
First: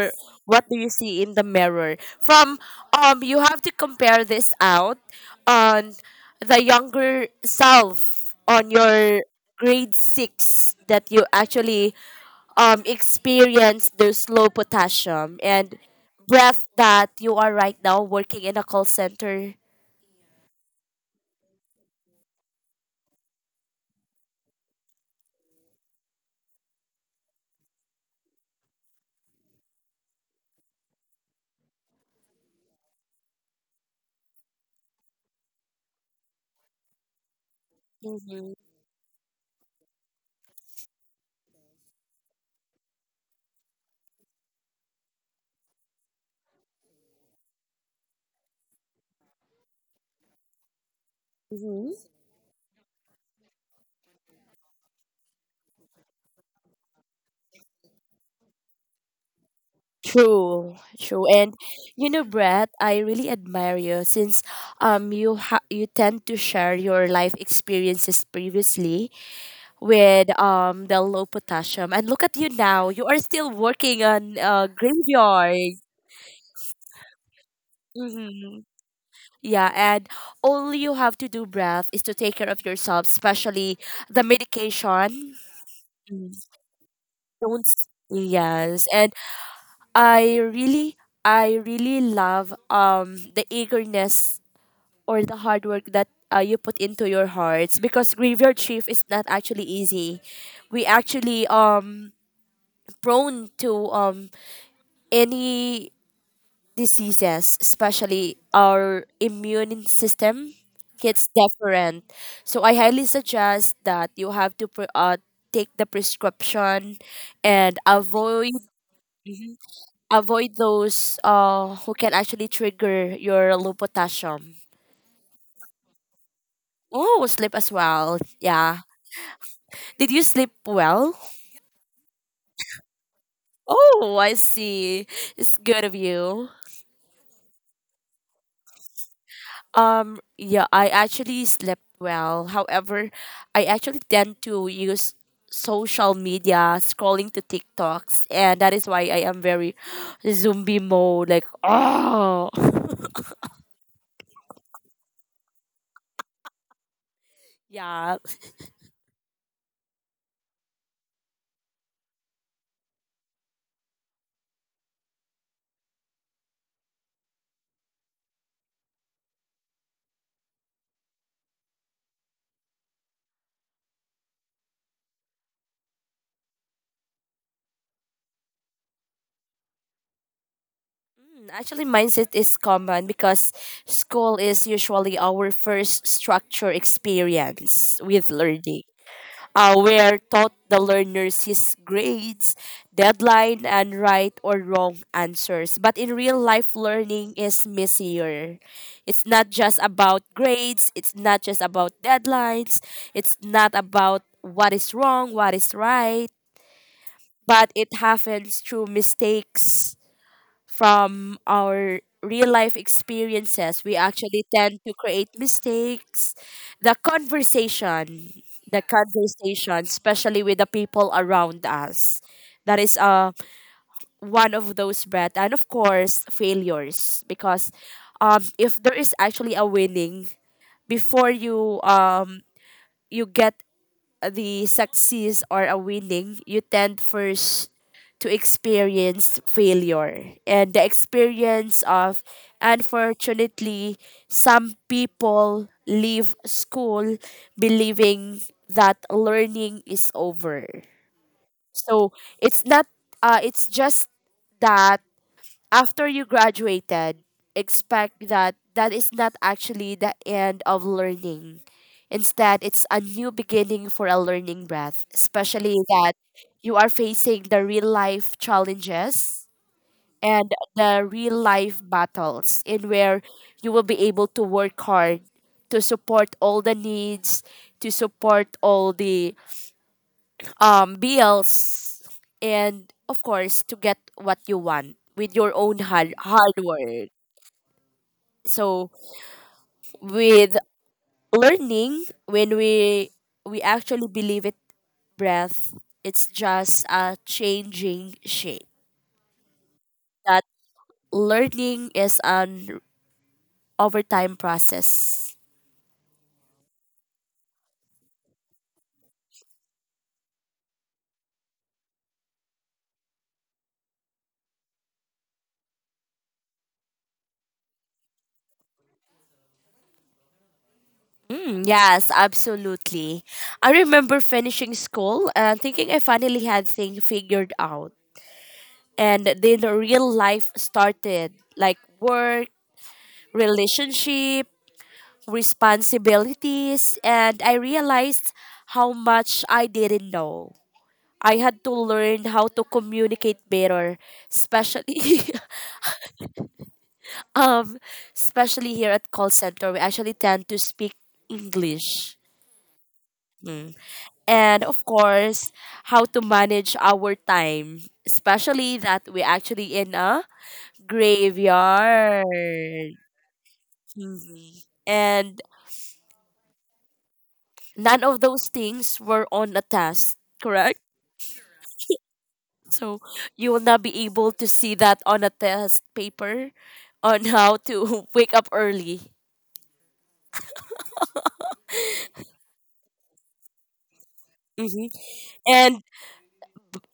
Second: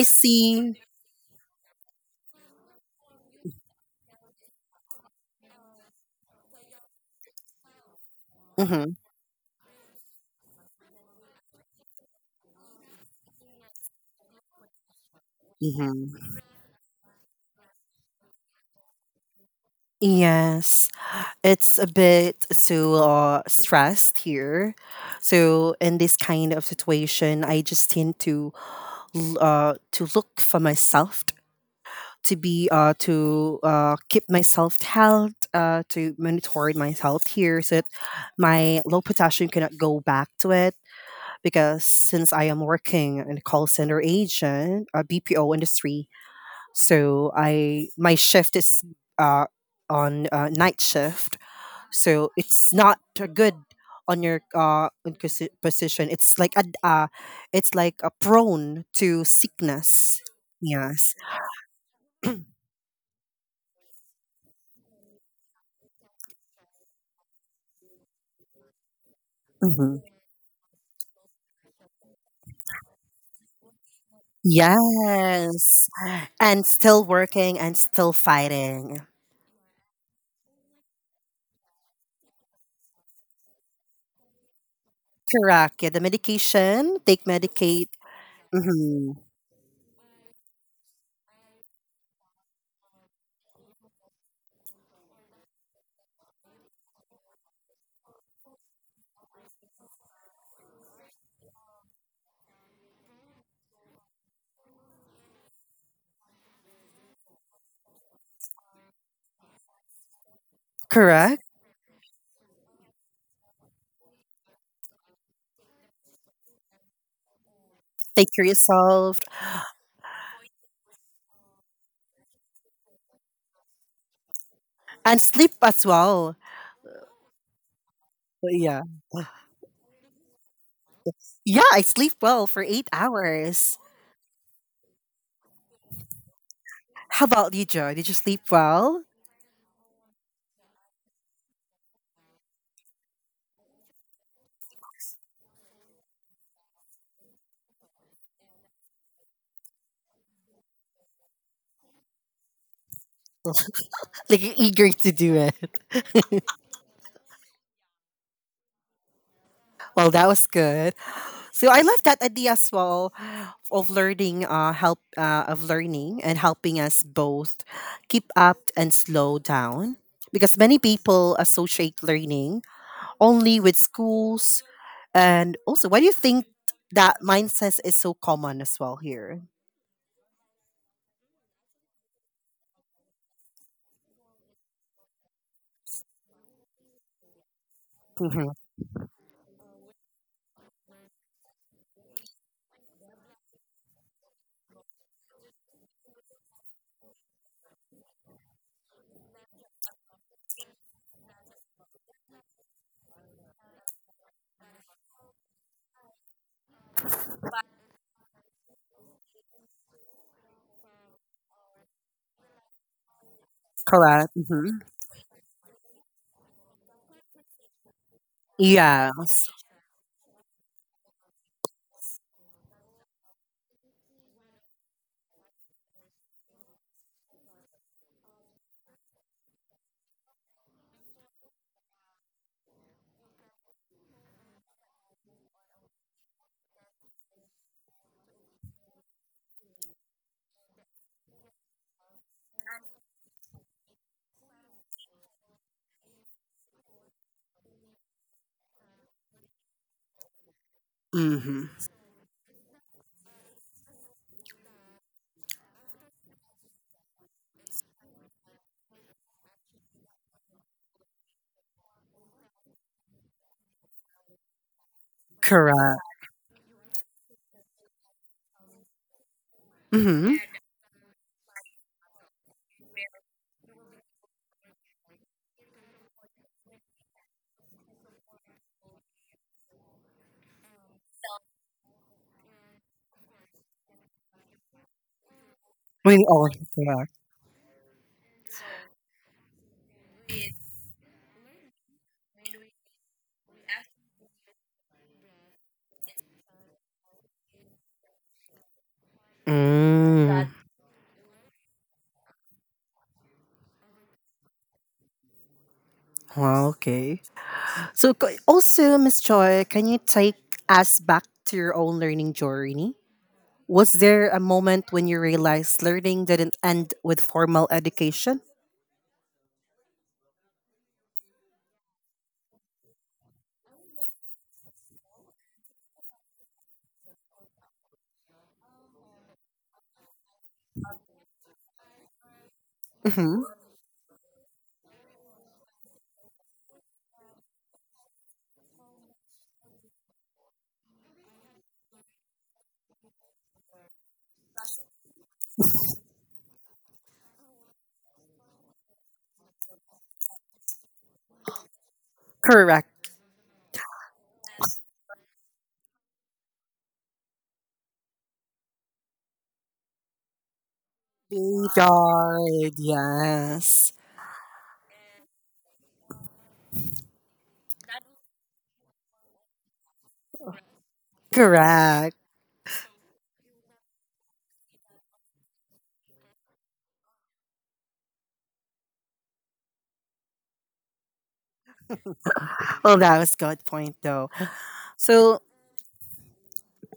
S1: I
S2: what
S1: see.
S2: do you see in the mirror from— you have to compare this out on the younger self, on
S1: Hmm.
S2: your grade 6, that you actually experience those low potassium and,
S1: Hmm.
S2: breath, that you are right now working in a call center.
S1: Yes, it's a bit so stressed here. So in this kind of situation, I just tend to to look for myself to be to keep myself held to monitor myself here so that
S2: Mhm.
S1: my low potassium cannot go back to it because since I am working in a call center agent, a BPO industry, so I my shift is uh, on night shift, so it's not a good on your position, it's like a prone to sickness.
S2: True,
S1: Yes.
S2: true, and you know, Brett, I really admire you since you tend to share your life experiences previously,
S1: Hmm.
S2: with the low potassium. And look at you now, you are still working on graveyard.
S1: Yes, and still working and still
S2: Hmm.
S1: fighting.
S2: Yeah, and all you have to do, breath, is to take care of yourself, especially the medication.
S1: Correct, yeah, the
S2: Mm.
S1: medication, take
S2: Don't.
S1: medicate.
S2: S- Yes, and
S1: Hmm.
S2: I really, I really love the eagerness or the hard work that you put into your hearts, because graveyard shift is not actually easy. We actually prone to any diseases, especially our immune system gets
S1: Correct,
S2: different. So I highly suggest that you have to take the prescription and
S1: take care yourself
S2: avoid those who can actually trigger your low potassium.
S1: and sleep as well.
S2: Oh, sleep as well. Yeah.
S1: Yeah.
S2: Did you sleep well?
S1: Yeah, I sleep well for eight hours.
S2: Oh, I see. It's good of you.
S1: How about you, Joe? Did you sleep well?
S2: Yeah, I actually slept well. However, I actually tend to use social media, scrolling to TikToks, and that is why I am very zombie mode. Like, oh,
S1: Like you're eager to do it.
S2: yeah.
S1: Well, that was good. So I love that idea as well of learning and helping us both keep up and slow down. Because many people associate learning only with schools, and also, why do you think that mindset is so common as well here?
S2: Mm, actually, mindset is common because school is usually our first structure experience with
S1: Hmm.
S2: learning. Where taught the learners his grades, deadline, and right or wrong answers. But in real life, learning is messier. It's not just about grades, it's not just about deadlines, it's not about what is wrong, what is right, but it happens through mistakes. From our real life experiences, we
S1: Correct.
S2: actually
S1: Hmm.
S2: tend to create mistakes. The conversation, the
S1: Yes.
S2: conversation, especially with the people around us, that is one of those, breath. And of course, failures, because if there is actually a winning before you you get the success or a winning, you tend first to experience failure. And the experience of, unfortunately, some people leave school believing that learning is over.
S1: Hmm.
S2: So it's not, it's just that after you graduated, expect that that is not actually the end of learning. Instead, it's a new beginning for a learning, breath, especially
S1: Correct.
S2: that you are facing the real life challenges
S1: Hmm.
S2: and the real life battles in where you will be able to work hard to support all the needs, to support all the bills, and of course, to get what you want with your own
S1: We all
S2: hard work.
S1: correct.
S2: So with learning, when we actually believe it, breath, it's just a changing shape.
S1: Mm.
S2: That learning is an overtime process.
S1: Wow, okay. Also, Miss Choi, can you take us back to your own learning journey? Was there a moment when you realized learning didn't end with formal education?
S2: Mm, yes, absolutely. I remember finishing school and thinking I finally had things figured out. And then real life started, like work,
S1: Hmm.
S2: relationship, responsibilities, and I realized how much I didn't know. I had to learn how to communicate better, especially um especially here at call center, we actually tend to speak English.
S1: Correct.
S2: Mm. And of course, how to manage our time, especially that we actually in a graveyard
S1: Yard, yes.
S2: TV. And none of those things were on a test, correct?
S1: Correct.
S2: So you will not be able to see that on a test paper on how to wake up early.
S1: Well, that was good point, though.
S2: Mm-hmm.
S1: So,
S2: And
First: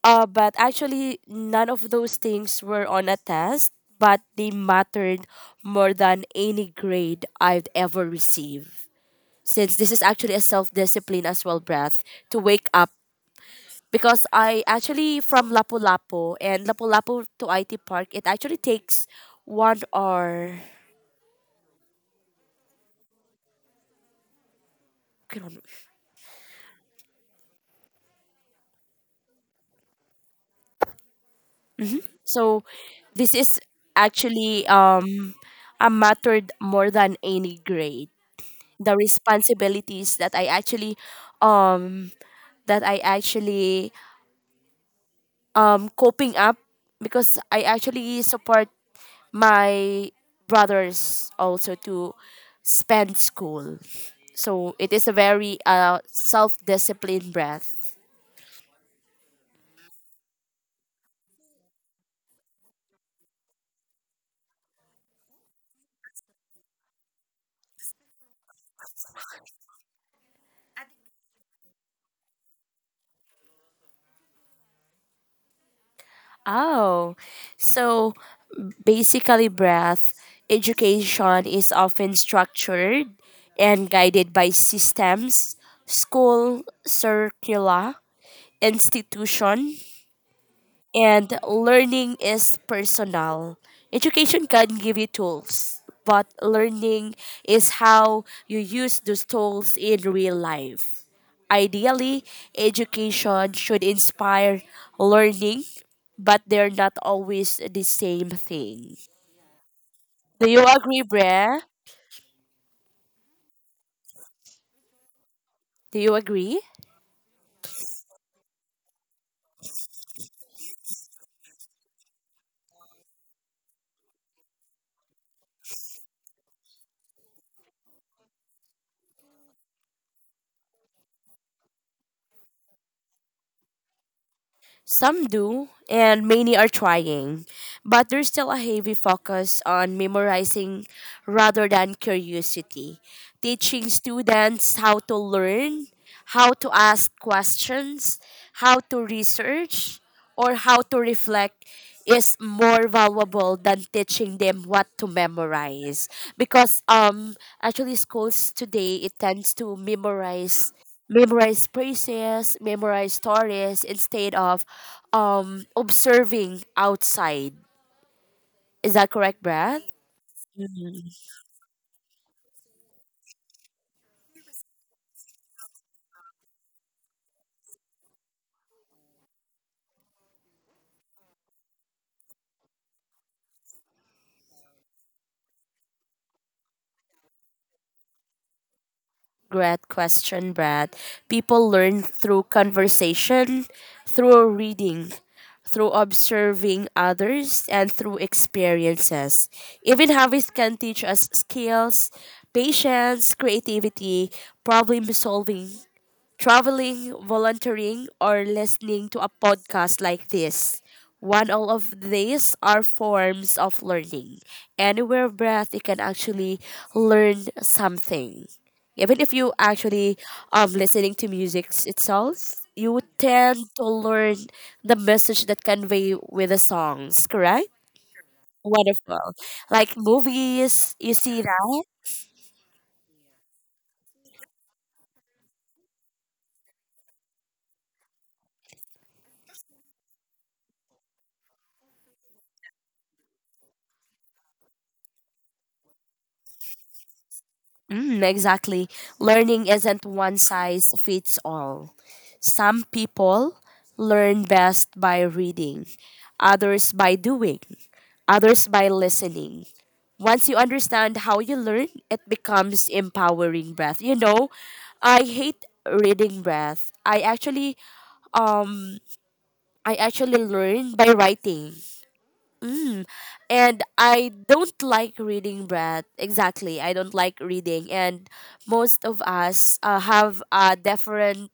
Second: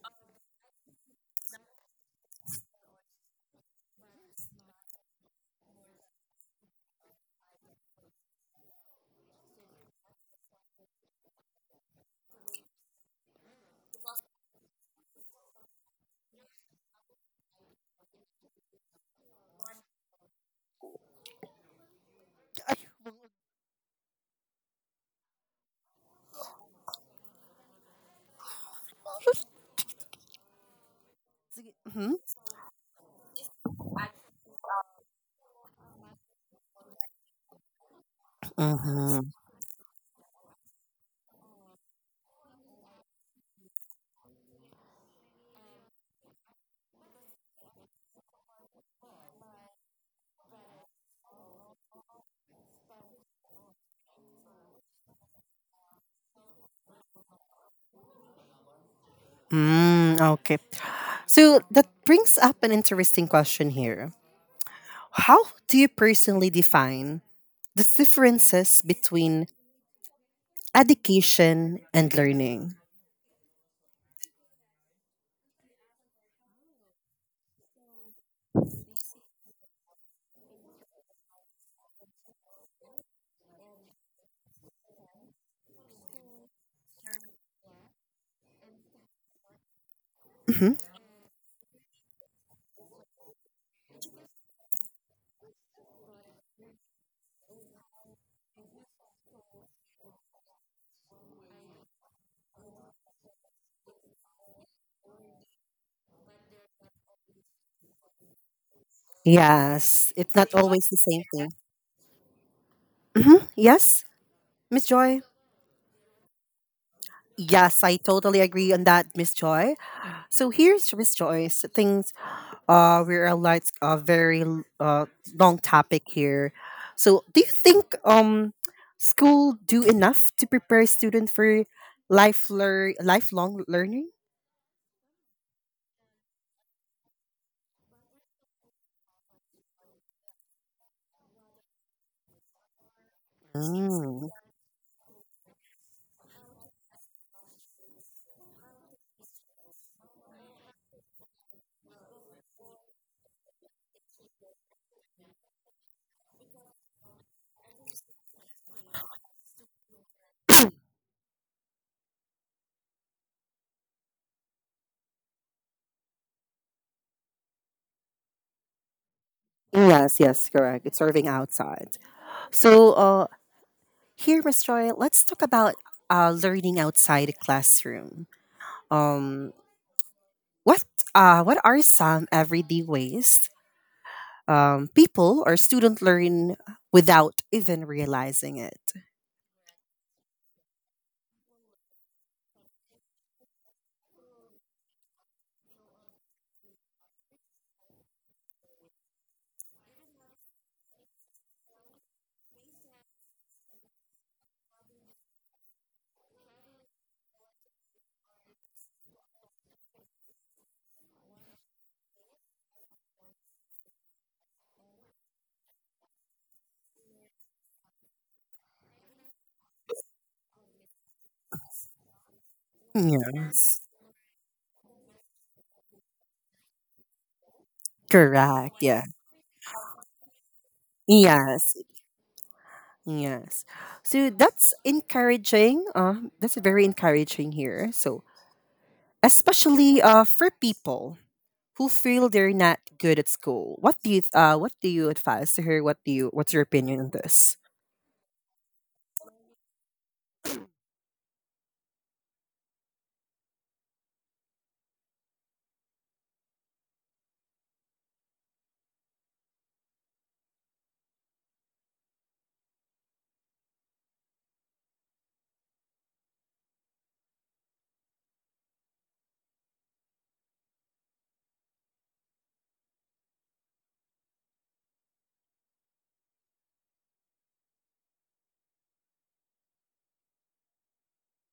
S2: but actually, none of those things were on a test, but they mattered more than any grade I've ever received. Since this is actually a self discipline as well, breath to wake up because I actually from Lapu-Lapu and Lapu-Lapu to IT Park, it actually takes 1 hour. Kilometers.
S1: hmm.
S2: So this is actually a mattered more than any grade. The
S1: Hmm.
S2: responsibilities that I actually coping up because I actually support my brothers also to spend school. So it is a very self-disciplined breath.
S1: Mm, okay. So, that brings up an interesting question here. How do you personally define the differences between education and learning?
S2: Oh, so basically, breath education is often structured and guided by systems, school, circular, institution,
S1: Mhm.
S2: and learning is personal. Education can give you tools, but learning is how you use those tools in real life. Ideally, education should inspire learning, but they're not always the same thing.
S1: Yes, it's
S2: Do
S1: not
S2: you
S1: always the
S2: agree,
S1: same thing.
S2: Brea?
S1: Mhm. Yes, Miss Joy.
S2: Do you agree?
S1: Yes, I totally agree on that, Miss Joy. So here's Miss Joy's things. We're a lot very l- Long topic here. So do you think school do enough to prepare student for lifelong learning?
S2: Some do, and many are trying, but there's still a heavy focus on memorizing rather than curiosity. Teaching
S1: Mm.
S2: students how to learn, how to ask questions, how to research, or how to reflect is more valuable than teaching them what to memorize because actually schools today it tends to memorize phrases, memorize stories instead of observing outside. Is that correct, Brad?
S1: Yes, yes, correct. It's serving outside. So, uh, Here, Miss Joy, let's talk about learning outside the classroom. Um, what what are some everyday ways people or student learn without even realizing it?
S2: Great question, Brad. People learn through conversation, through reading, through observing others, and through experiences. Even habits can teach us skills, patience, creativity, problem solving, traveling, volunteering, or listening to a podcast like this. One all of these are forms of learning. Anywhere breath you can actually learn something. Even if you actually listening to music itself, you would tend
S1: Yes,
S2: to learn the message that convey with the songs, correct?
S1: correct. Yeah,
S2: Wonderful. Like movies, you see
S1: yes,
S2: that?
S1: yes. So that's encouraging. That's very encouraging here. So especially for people who feel they're not good at school. What do you advise to her? What's your opinion on this?
S2: Mm, exactly. Learning isn't one size fits all. Some people learn best by reading, others by doing, others by listening. Once you understand how you learn, it becomes empowering breath. I hate reading breath. I actually learn by writing. And I don't like reading Brad. Exactly, I don't like reading, and most of us have a different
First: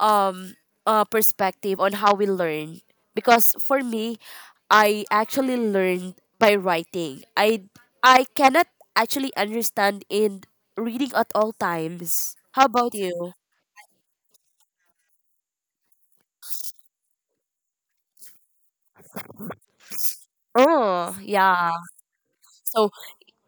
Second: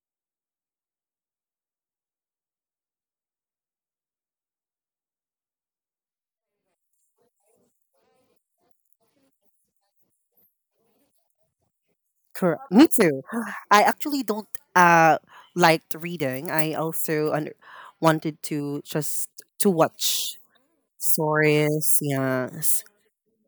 S2: um perspective on how we learn. Because for me, I actually learned by writing. I cannot actually understand in reading at all times.
S1: Correct.
S2: How
S1: Me
S2: about
S1: too.
S2: you?
S1: I actually don't uh liked reading. I also wanted to just to watch
S2: Oh yeah.
S1: stories. Yes.
S2: So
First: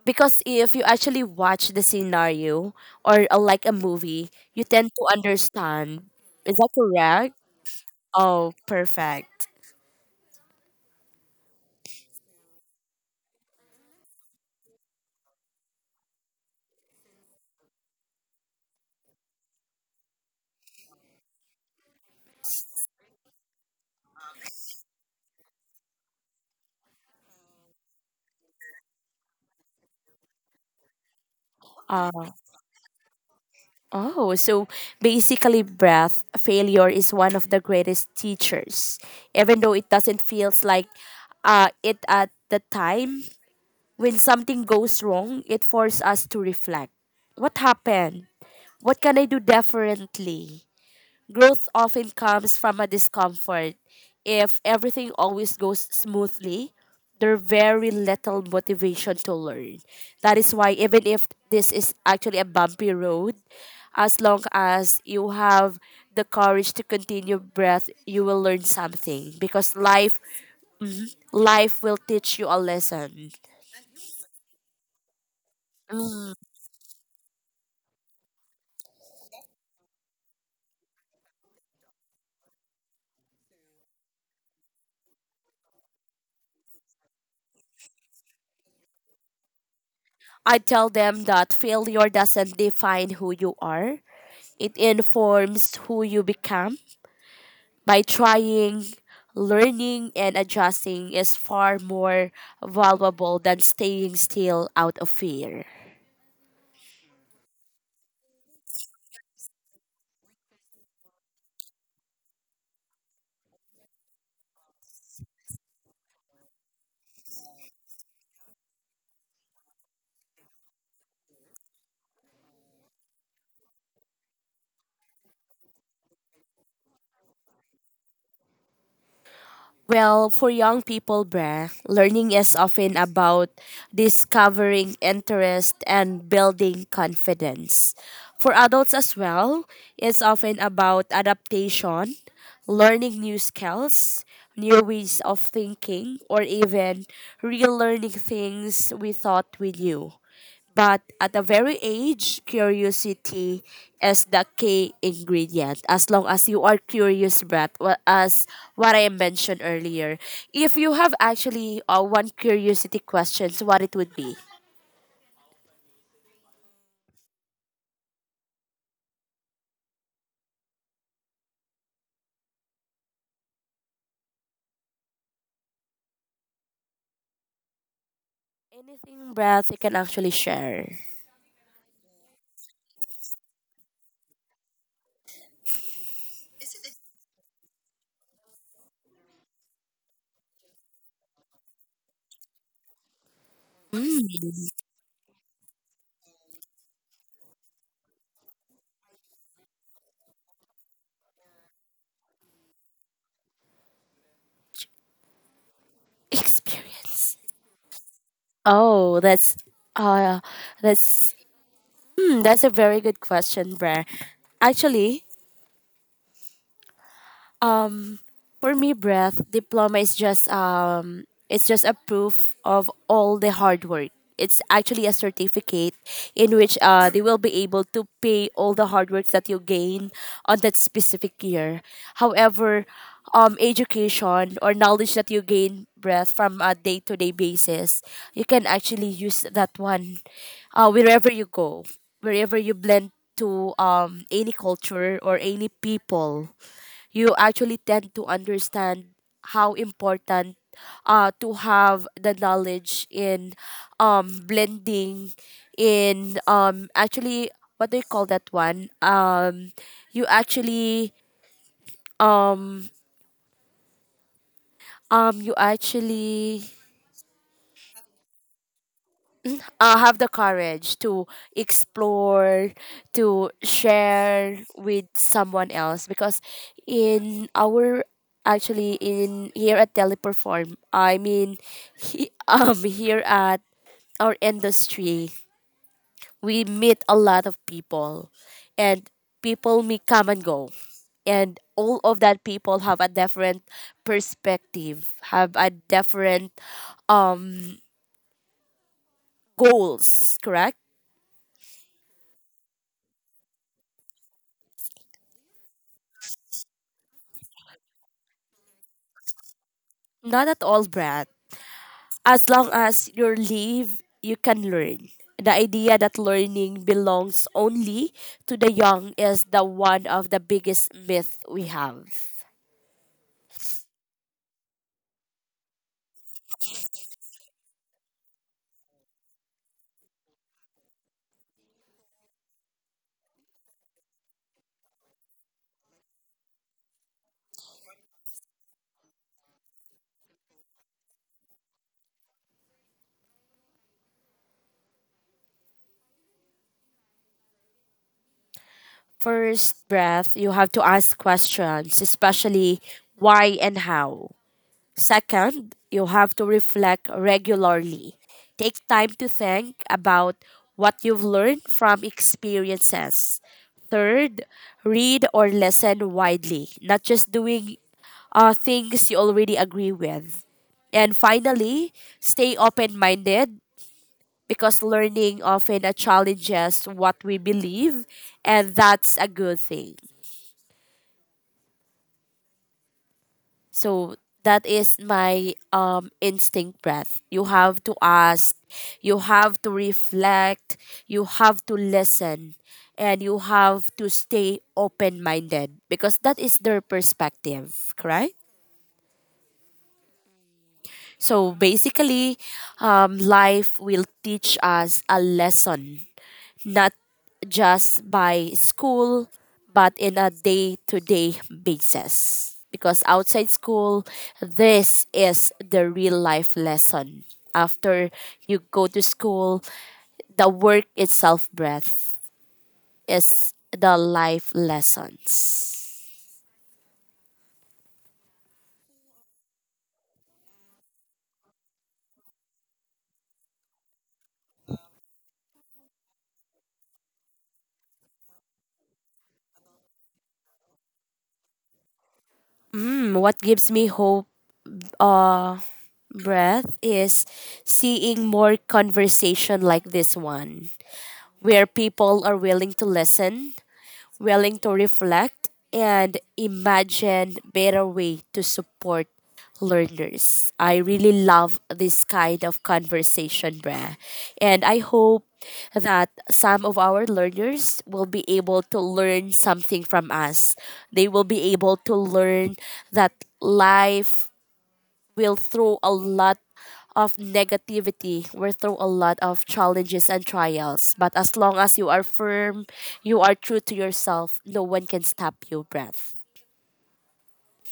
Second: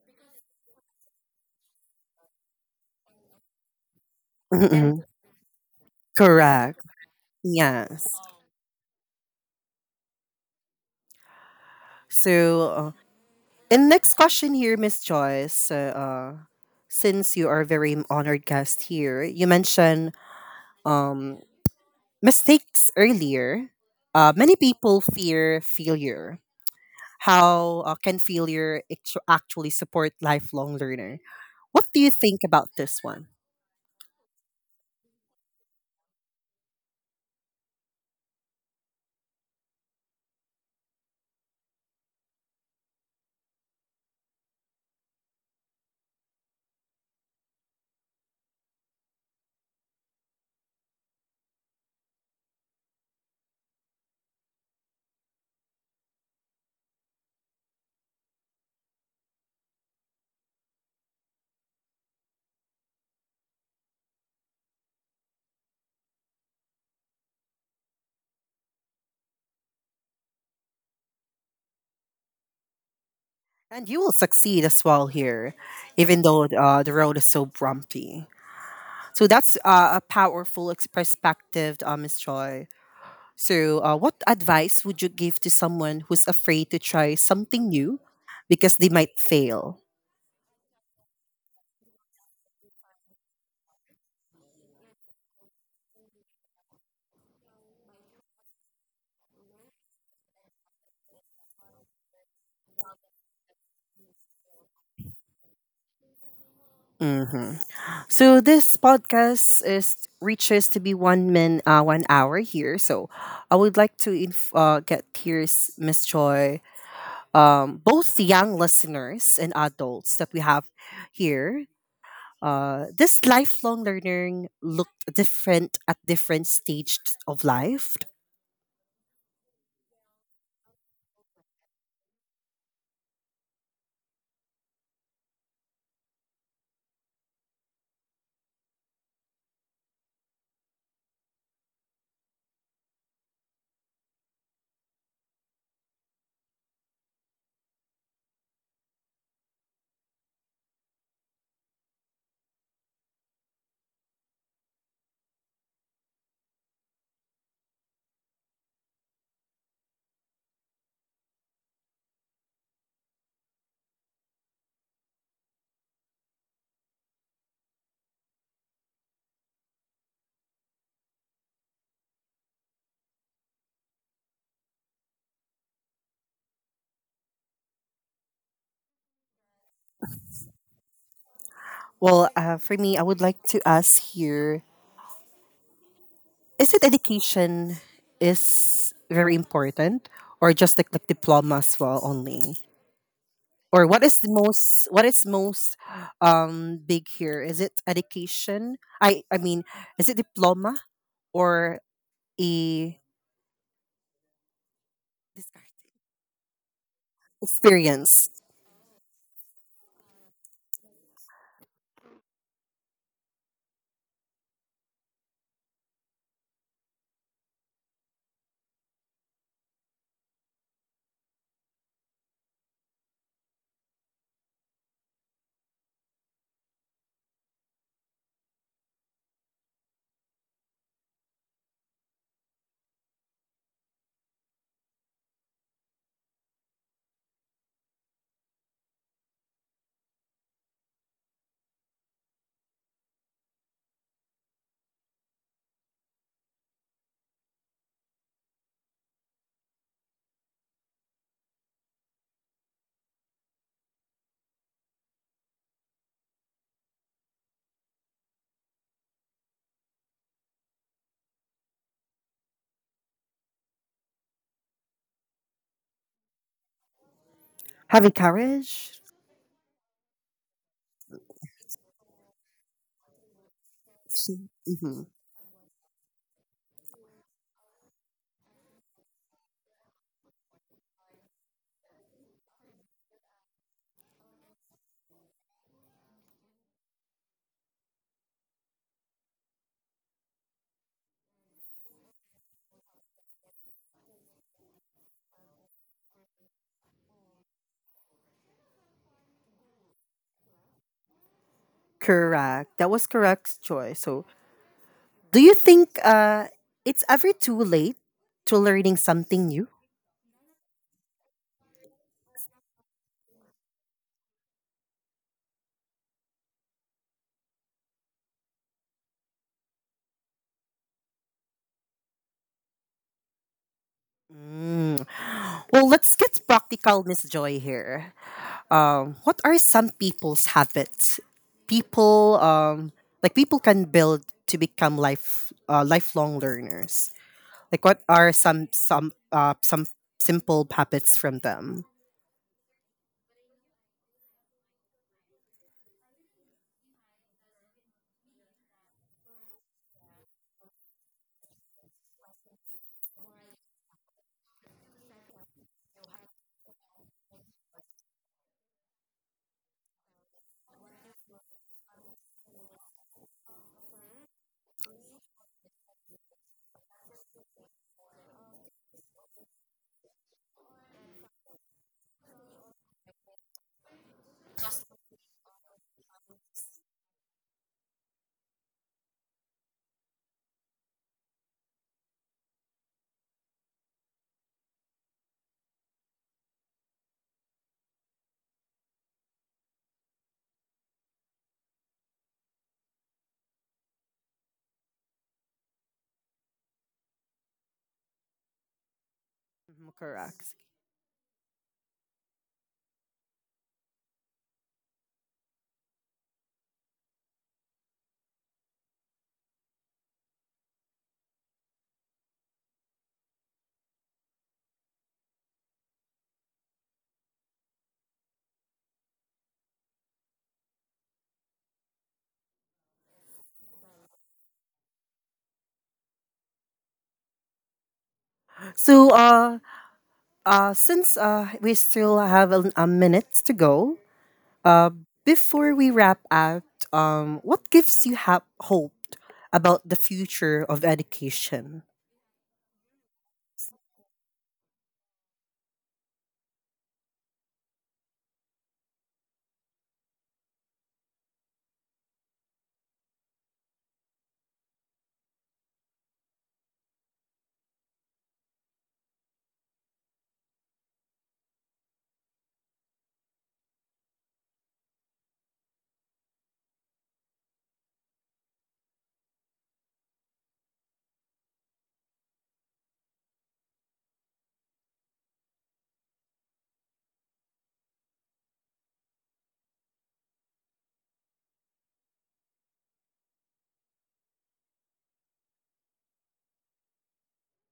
S2: because if you actually watch the scenario or like a movie, you tend
S1: Mm-mm.
S2: to understand. Is that
S1: Correct.
S2: correct?
S1: Yes.
S2: Oh, perfect.
S1: So, uh, and next question here, Miss Joyce. Since you are a very honored guest here, you mentioned um mistakes earlier. Many people fear failure, how can failure actually support lifelong learner? What do you
S2: Uh,
S1: think about this one?
S2: oh, so basically, breath failure is one of the greatest teachers, even though it doesn't feels like it at the time. When something goes wrong, it forces us to reflect. What happened? What can I do differently? Growth often comes from a discomfort. If everything always goes smoothly, there's very little motivation to learn. That is why, even if this is actually a bumpy road, as long as you have the courage to continue breath, you will learn something because life will teach you a lesson.
S1: And you will succeed as well here, even though the road is so bumpy. So that's a powerful perspective, Miss Joy. So, what advice would you give to someone who's afraid to try something new because they might fail?
S2: I tell them that failure doesn't define who you are. It informs who you become. By trying, learning, and adjusting is far more valuable than staying still out of fear.
S1: Mm-hmm. So this podcast is reaches to be one hour here. So I would like to get here's Miss Joy, both the young listeners and adults that we have here, this lifelong learning looked different at different stages of life.
S2: Well, for young people, bruh, learning is often about discovering interest and building confidence. For adults as well, it's often about adaptation, learning new skills, new ways of thinking, or even relearning things we thought we knew. But at a very age, curiosity is the key ingredient. As long as you are curious, Brad, as what I mentioned earlier, if you have actually one curiosity questions, what it would be? Anything, Brad, you can actually share.
S1: Well, for me, I would like to ask here: Is it education is very important, or just like diploma as well only? Or what is the
S2: Mm,
S1: most, what is most big here, is it education, I mean, is it diploma or a
S2: experience.
S1: experience,
S2: Oh, uh, that's that's a very good question, Brad. Actually, for me, breath diploma is just it's just a proof of all the hard work. It's actually a certificate in which they will be able to pay all the hard work that you gain on that specific year. However, education or knowledge that you gain breath from a day to day basis, you can actually use that one wherever you go, wherever you blend to any culture or any people, you actually tend to understand how important to have the knowledge in blending in actually, what do you call that one, you actually um, you actually
S1: having courage.
S2: have the courage to explore, to share
S1: Hmm.
S2: with someone else. Because in our, actually in here at Teleperform, I mean, he, here at our industry, we meet a lot of people, and people may come and go, and all of that people have a different perspective, have a different um goals, correct?
S1: Correct, that was correct choice. So do you think it's ever too late to learning something new?
S2: Not at all, Brad. As long as you live, you can learn. The idea that learning belongs only to the young is the one of the biggest myth we have.
S1: Mm. Well, let's get practical, Miss Joy here. What are some people's habits, people like people can build to become lifelong learners, like what are some simple habits from them?
S2: First breath, you have to ask questions, especially why and how. Second, you have to reflect regularly. Take time to think about what you've learned from experiences. Third, read or listen widely, not just doing things you already agree with. And finally, stay open minded because learning often challenges what we believe, and that's a good thing. So that is my instinct breath. You have to ask, you have to reflect, you have to listen, and you have to stay open minded because that is their perspective, correct?
S1: Mhm, correct.
S2: So basically, life will teach us a lesson not just by school, but in a day to day basis. Because outside school, this is the real life lesson. After you go to school, the work itself breath is the life lessons.
S1: So uh, uh, since uh, we still have a minute to go, uh, before we wrap up, what gives you hope about the future of education?
S2: Mm, what gives me hope uh breath is seeing more conversation like this one where people are willing to listen, willing to reflect and imagine better way to support learners. I really love this kind of conversation, Bra. And I hope that some of our learners will be able to learn something from us. They will be able to learn that life will throw a lot of negativity, will throw a lot of challenges and trials. But as long as you are firm, you are true to yourself, no one can stop you, breath.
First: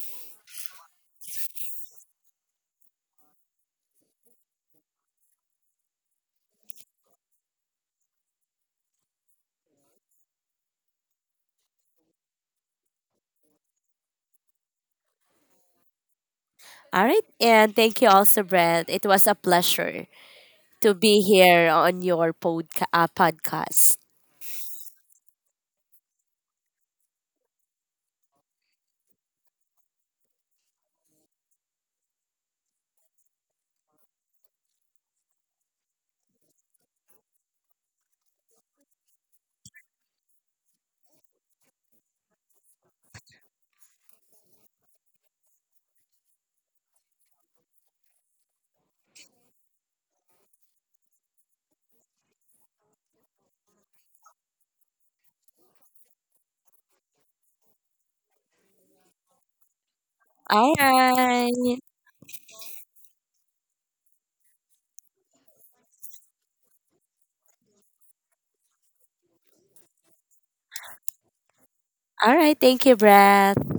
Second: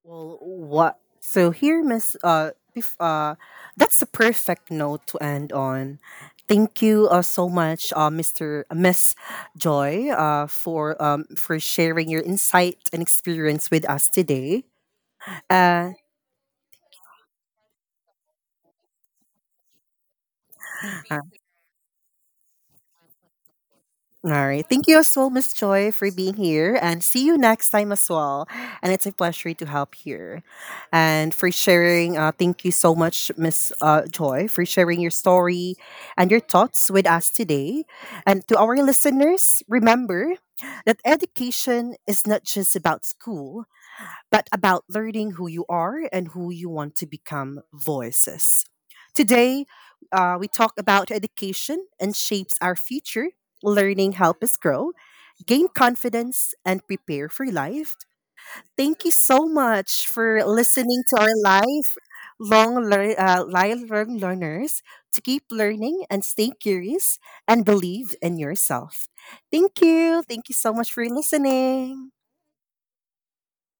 S1: Well, what? So here, Miss. Bef- uh, that's a perfect note to end on. Thank you so much, uh, Mr. Miss Joy, for sharing your insight and experience with us today. Uh,
S2: All right. And thank you also, Brad. It was a pleasure to be here on your podcast.
S1: All right. Thank you as well, Miss Joy, for being here. And see you next time as well. And it's a pleasure to help here. And for sharing, thank you so much, Miss Joy, for sharing your story and your thoughts with us today. And to our listeners, remember that education is not just about school but about learning who you are and who you want to become voices. Today, we talk about education and shapes our future. Learning help us grow, gain confidence, and prepare for life. Thank you so much for
S2: All
S1: listening to our
S2: right.
S1: live learn learners to keep learning and stay curious and believe in yourself. Thank you. Thank you so much for listening.
S2: All right. Thank you, Brad.